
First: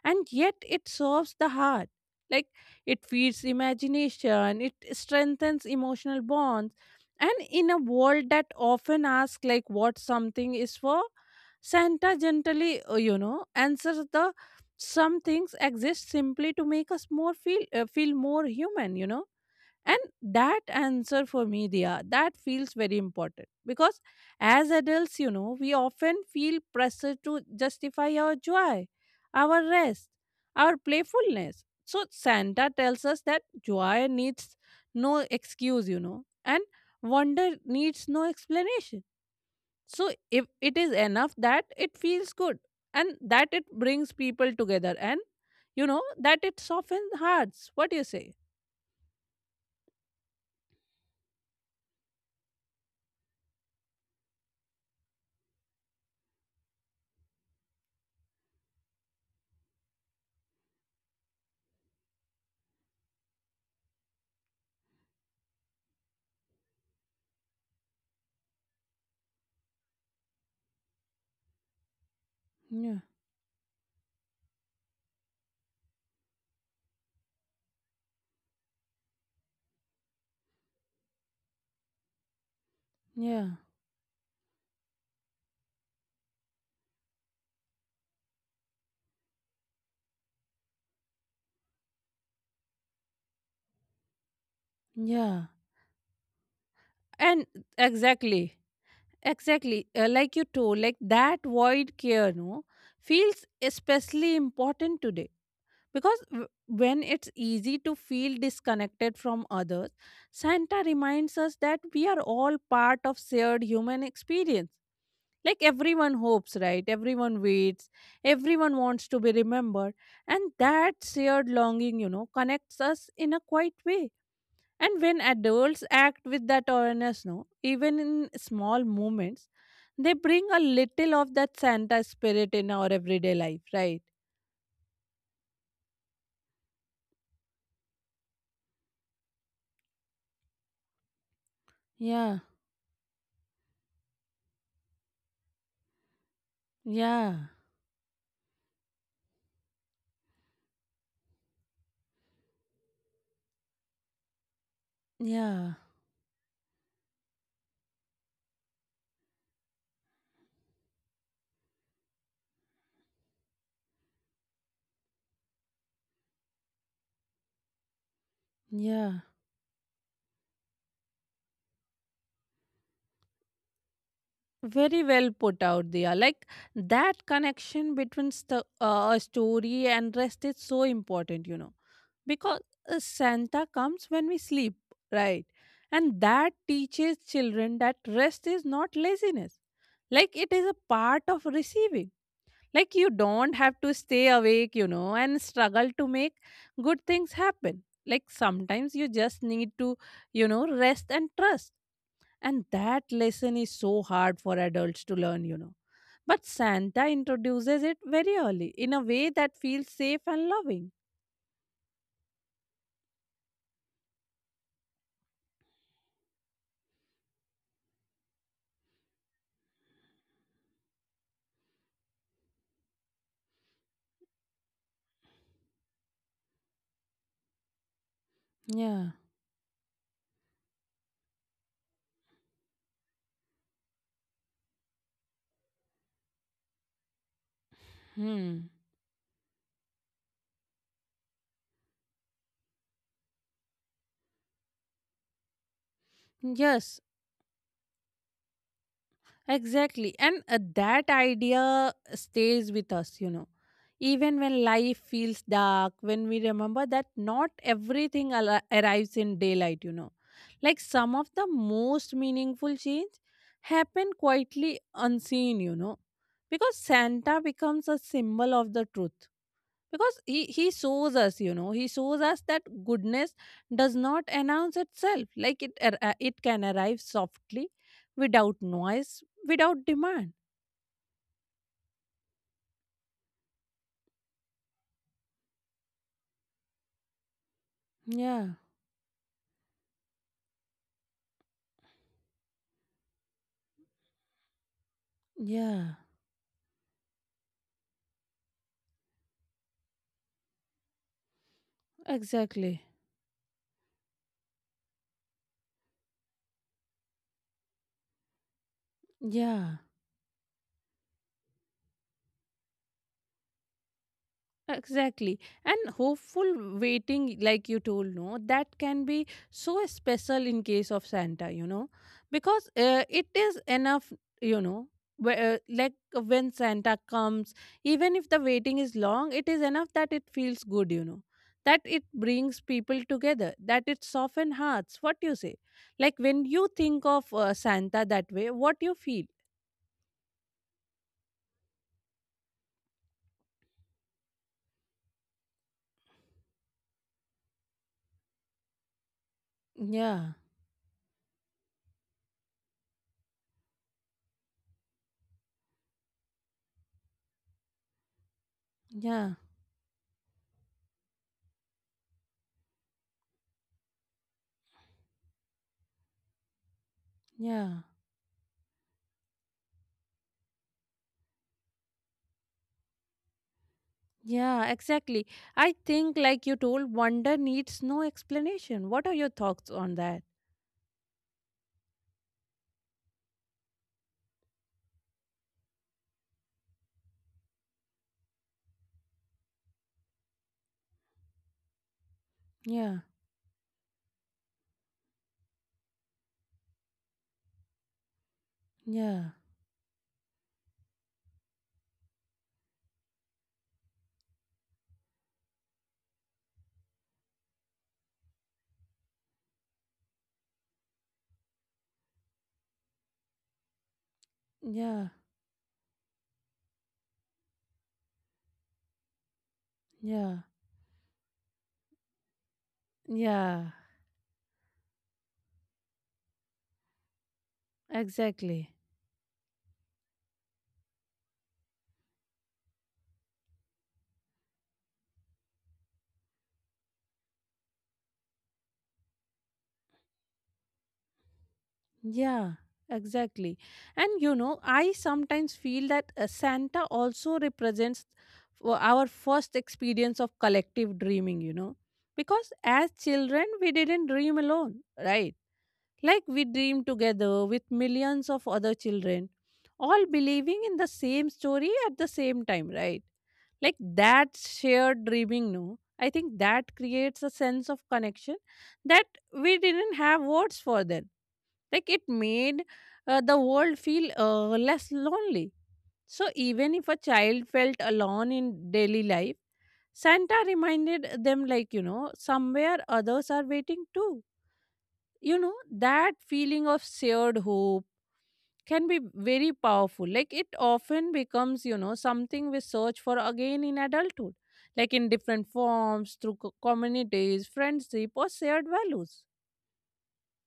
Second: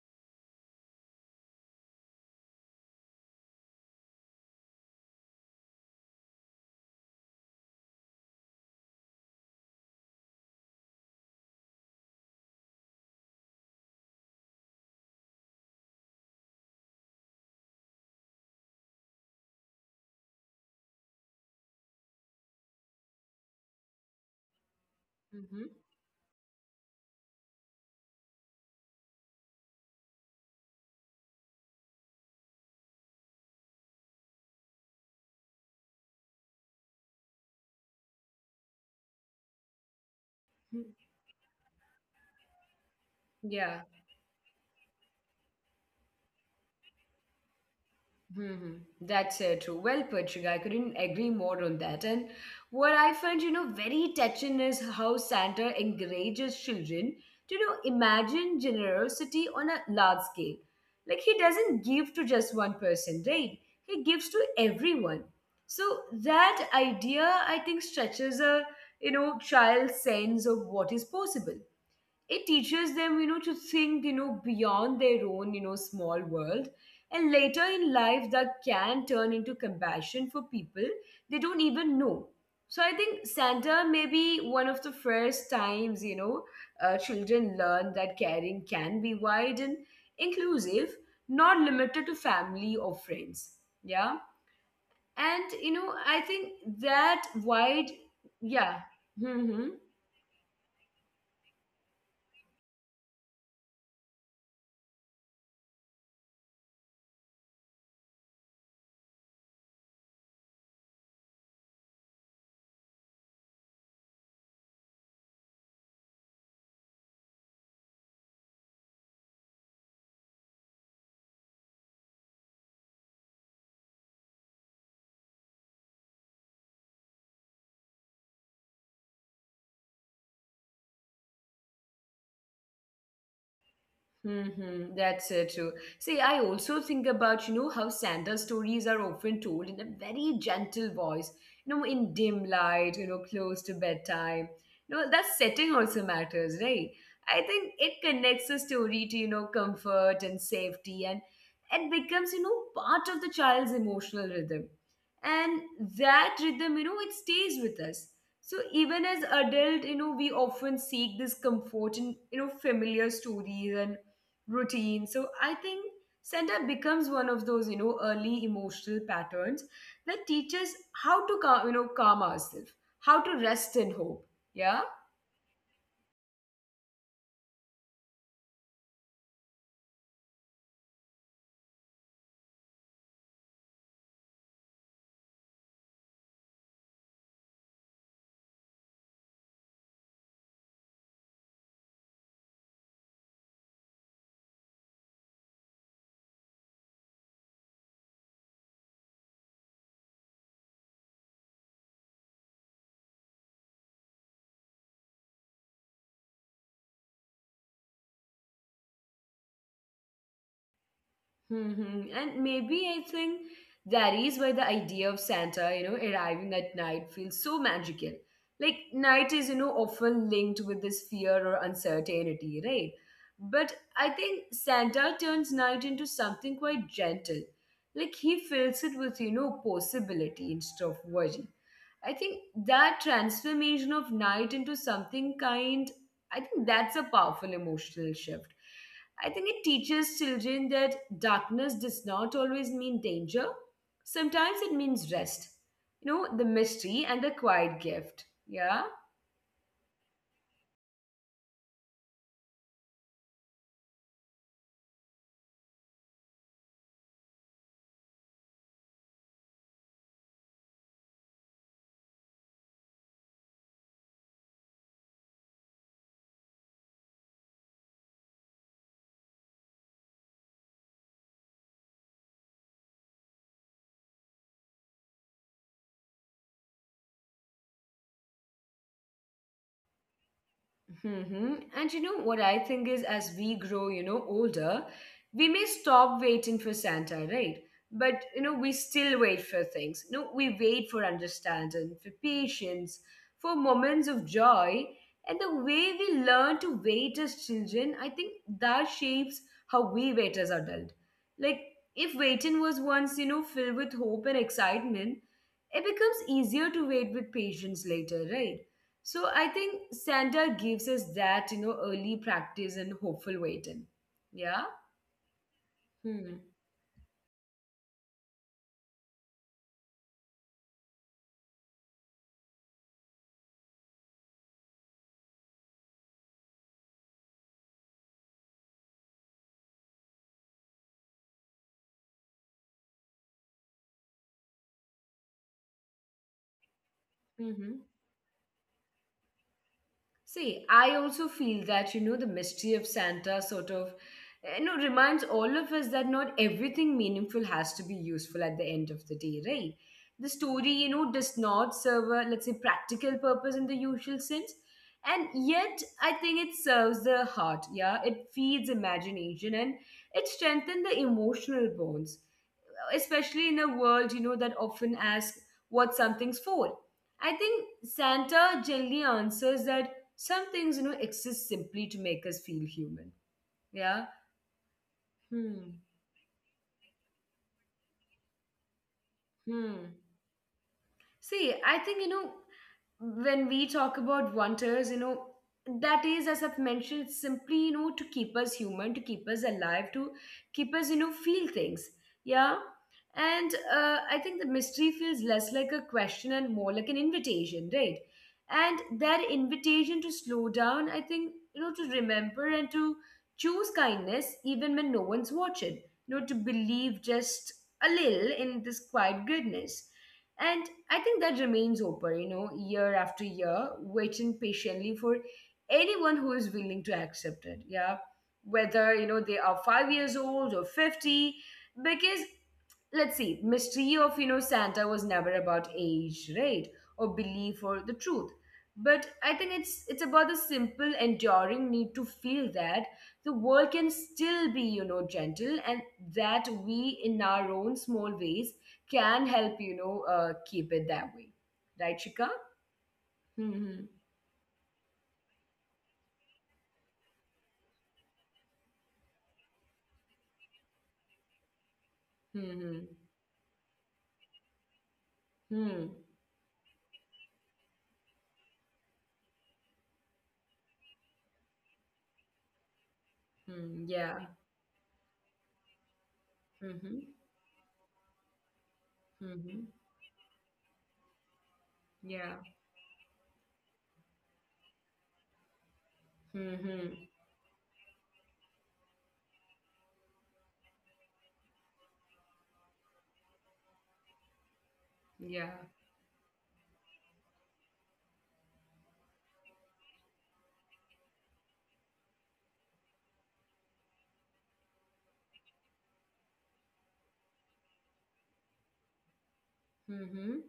and yet it serves the heart. Like it feeds imagination, it strengthens emotional bonds, and in a world that often asks like what something is for, Santa gently, uh, you know, answers the some things exist simply to make us more feel uh, feel more human, you know. And that answer for me, Dia, that feels very important because as adults, you know,
Mm-hmm.
we often feel pressure to justify our joy, our rest, our playfulness. So Santa tells us that joy needs no excuse, you know, and wonder needs no explanation. So if it is enough that it feels good and that it
Yeah.
brings people together and you know that it softens hearts. What do you say?
Mm-hmm. That's uh, true. Well put, Shiga. I couldn't agree more on that. And what I find, you know, very touching is how Santa encourages children to, you know, imagine generosity on a large scale. Like he doesn't give to just one person, right? He gives to everyone. So that idea, I think, stretches a, you know, child's sense of what is possible. It teaches
Yeah.
them, you know, to think, you know, beyond their own, you know, small world, and later in life that can turn into compassion for people they don't even know. So I think
Yeah.
Santa may be one of the first times, you know, uh, children learn that caring can be wide and inclusive, not limited to family or friends. Yeah.
Yeah.
And, you know, I think that
And
wide,
exactly,
yeah.
exactly.
Hmm.
Uh, like you told, like that void care, no, feels especially important today because w- when it's easy to feel disconnected from others, Santa reminds us that we are all part of shared human experience. Like everyone hopes, right? Everyone waits, everyone wants to be remembered, and that shared longing, you know, connects us in a quiet way. And when adults act with that awareness, no, even in small moments, they bring a little of that Santa spirit in our everyday life, right?
Mm-hmm, that's uh, true. See, I also think about, you know, how Santa's stories are often told in a very gentle voice, you know, in
Yeah,
dim light, you know, close to bedtime. You know, that setting also matters, right? I
yeah,
think it connects the story to, you know, comfort and safety, and it becomes, you know, part of the child's emotional rhythm. And
yeah,
that rhythm, you know, it stays with us. So even as adult, you know, we often seek this comfort in, you know, familiar stories and routine. So I think center becomes one of those, you know, early emotional
yeah.
patterns that teaches how to calm, you know, calm ourselves, how to rest and hope. Yeah.
Very well put out, Dia. Like that connection between st- uh, a story and rest is so important, you know, because uh, Santa comes when we sleep, right? And that teaches children that rest is not laziness, like it is a part of receiving. Like you don't have to stay awake, you know, and struggle to make good things happen. Like sometimes you just need to, you know, rest and trust. And that lesson is so hard for adults to learn, you know. But Santa introduces it very early in a way that feels safe and loving.
Hmm. And maybe I think that is why the idea of Santa, you know, arriving at night feels so magical. Like, night is, you know, often linked with this fear or uncertainty, right? But I think Santa turns night into something quite gentle. Like, he fills it
Yeah.
with, you know, possibility instead of worry. I think that transformation of night into something kind, I think that's a powerful emotional shift.
Hmm.
I think it teaches children that darkness does not always mean danger. Sometimes it means rest, you know, the
Yes.
mystery and the quiet gift. Yeah.
Exactly. And uh, that idea stays with us, you know. Even when life feels dark, when we remember that not everything al- uh, arrives in daylight, you know. Like some of the most meaningful change happen quietly unseen, you know. Because Santa becomes a symbol of the truth because he he shows us, you know, he shows us that goodness does not announce itself, like it ar- uh, it can arrive softly, without noise, without demand.
Hmm. And you know what I think is, as we grow, you know, older, we may stop waiting for Santa, right? But you
Yeah,
know, we still wait for things. You know, we wait for understanding, for patience, for moments of joy. And the way
yeah,
we learn to wait as children, I think that shapes how we wait as adult. Like if waiting was
exactly.
once, you know, filled with hope and excitement, it becomes easier to wait with patience later, right? So I
Yeah.
think Santa gives us that, you know, early practice and hopeful waiting. Yeah.
Exactly. And
Hmm.
hopeful waiting, like you told, no, that can be so special in case of Santa, you know, because uh, it is enough, you know, wh- uh, like when Santa comes, even if the waiting is long, it is enough that it feels good, you know, that it brings people together, that it softens hearts. What you say? Like when you think of uh, Santa
Mm-hmm.
that way, what you feel?
See, I also feel that, you know, the mystery of Santa sort of, you know, reminds all of us that not everything meaningful has to be useful at the end of the day, right?
Yeah,
The story, you know, does not serve a, let's say, practical purpose in the usual sense. And yet, I think it serves the heart. Yeah. It feeds
yeah,
imagination, and it strengthens the emotional bonds, especially in a world, you know, that often asks what something's for. I
yeah.
think Santa generally answers that some things, you know, exist simply to make us feel human. Yeah.
Yeah, exactly. I
Hmm.
think, like you told, wonder needs no explanation. What are your thoughts on
Hmm.
that?
See, I think, you know, when we talk about wonders, you know, that is, as I've mentioned, it's simply, you know, to keep us human, to keep us alive, to keep us, you know, feel things. Yeah.
Yeah,
And uh, I think the mystery feels less like a question and more like an invitation, right? And that
yeah,
invitation to slow down, I think, you know, to remember and to choose kindness even when no one's watching, you know, to believe just a little in this quiet goodness, and I think that remains open, you know, year after year, waiting patiently
yeah,
for anyone who is willing to accept it. Yeah. Whether, you know, they are five years
yeah,
old or fifty, because let's see,
yeah,
mystery of, you know, Santa was never about age, right? Or belief or the truth.
exactly.
But I think it's it's about the simple enduring need to feel that the world can still be, you know, gentle, and that we, in our own small ways, can help, you know, uh, keep it that way, right, Shika?
Yeah, exactly.
Hmm.
And you know, I sometimes feel that uh, Santa also represents w- our first experience of collective dreaming, you know, because
Hmm.
as children, we didn't dream alone, right?
Hmm.
Like we dream together with millions of other children, all believing in the same story at the same time, right? Like
Hmm. Yeah.
that shared dreaming, no? I think that
Hmm. Hmm.
creates a sense of connection that we didn't have words for then. Like it
Yeah.
made uh, the world feel uh, less lonely. So even if a
Hmm.
child felt alone in daily life, Santa reminded them, like, you know, somewhere others are waiting too, you know,
Yeah.
that feeling of shared hope can be very powerful, like it often becomes, you know, something we search for again in adulthood, like in different forms through co- communities, friendship or shared values.
Mm-hmm.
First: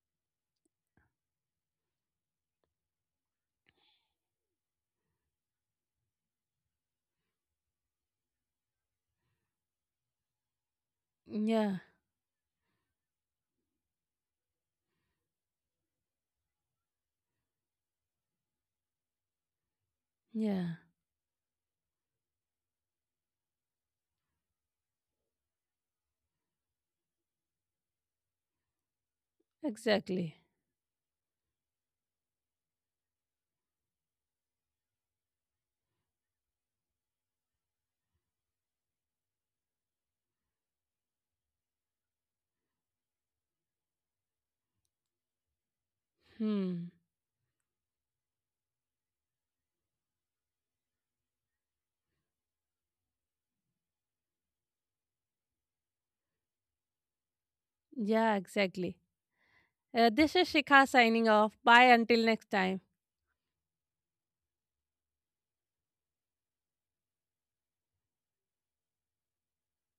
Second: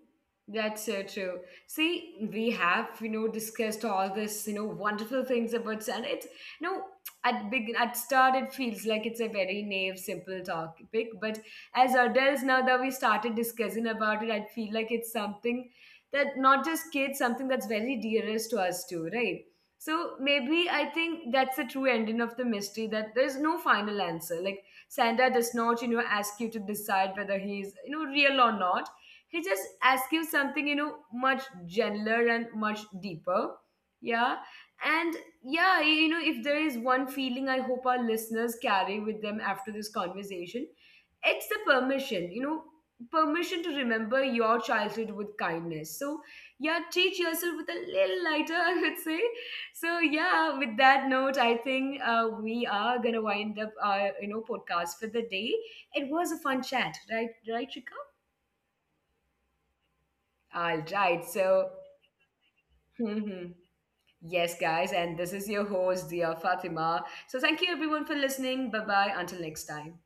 That's so true. See, we have, you know, discussed all this, you know, wonderful things about sun. It's, you know, at big at start it feels like it's a very naive, simple topic, but
Yeah,
as adults now that we started discussing about it, I feel like it's something that not just kids, something that's very dearest to us too, right? So maybe
yeah,
I think that's the true ending of the mystery, that there's no final answer. Like Santa does not, you know, ask you to decide whether he's, you know, real or not. He just asks you
exactly.
something, you know, much gentler and much deeper. Yeah. And yeah, y- you know, if there is one feeling I hope our listeners carry with them after this conversation, it's the permission, you know, permission to remember your childhood with kindness. So yeah,
Hmm.
treat yourself with a little lighter I would say. So yeah, with that note, I think uh, we are gonna wind up our, you know, podcast for the day. It was a fun chat, right? Right, Shika?
Yeah, exactly. uh, this is
All
Shikha
right.
signing off.
So,
Bye, until next time.
yes, guys. And this is your host, Dia Fatima. So, thank you everyone for listening. Bye bye. Until next time.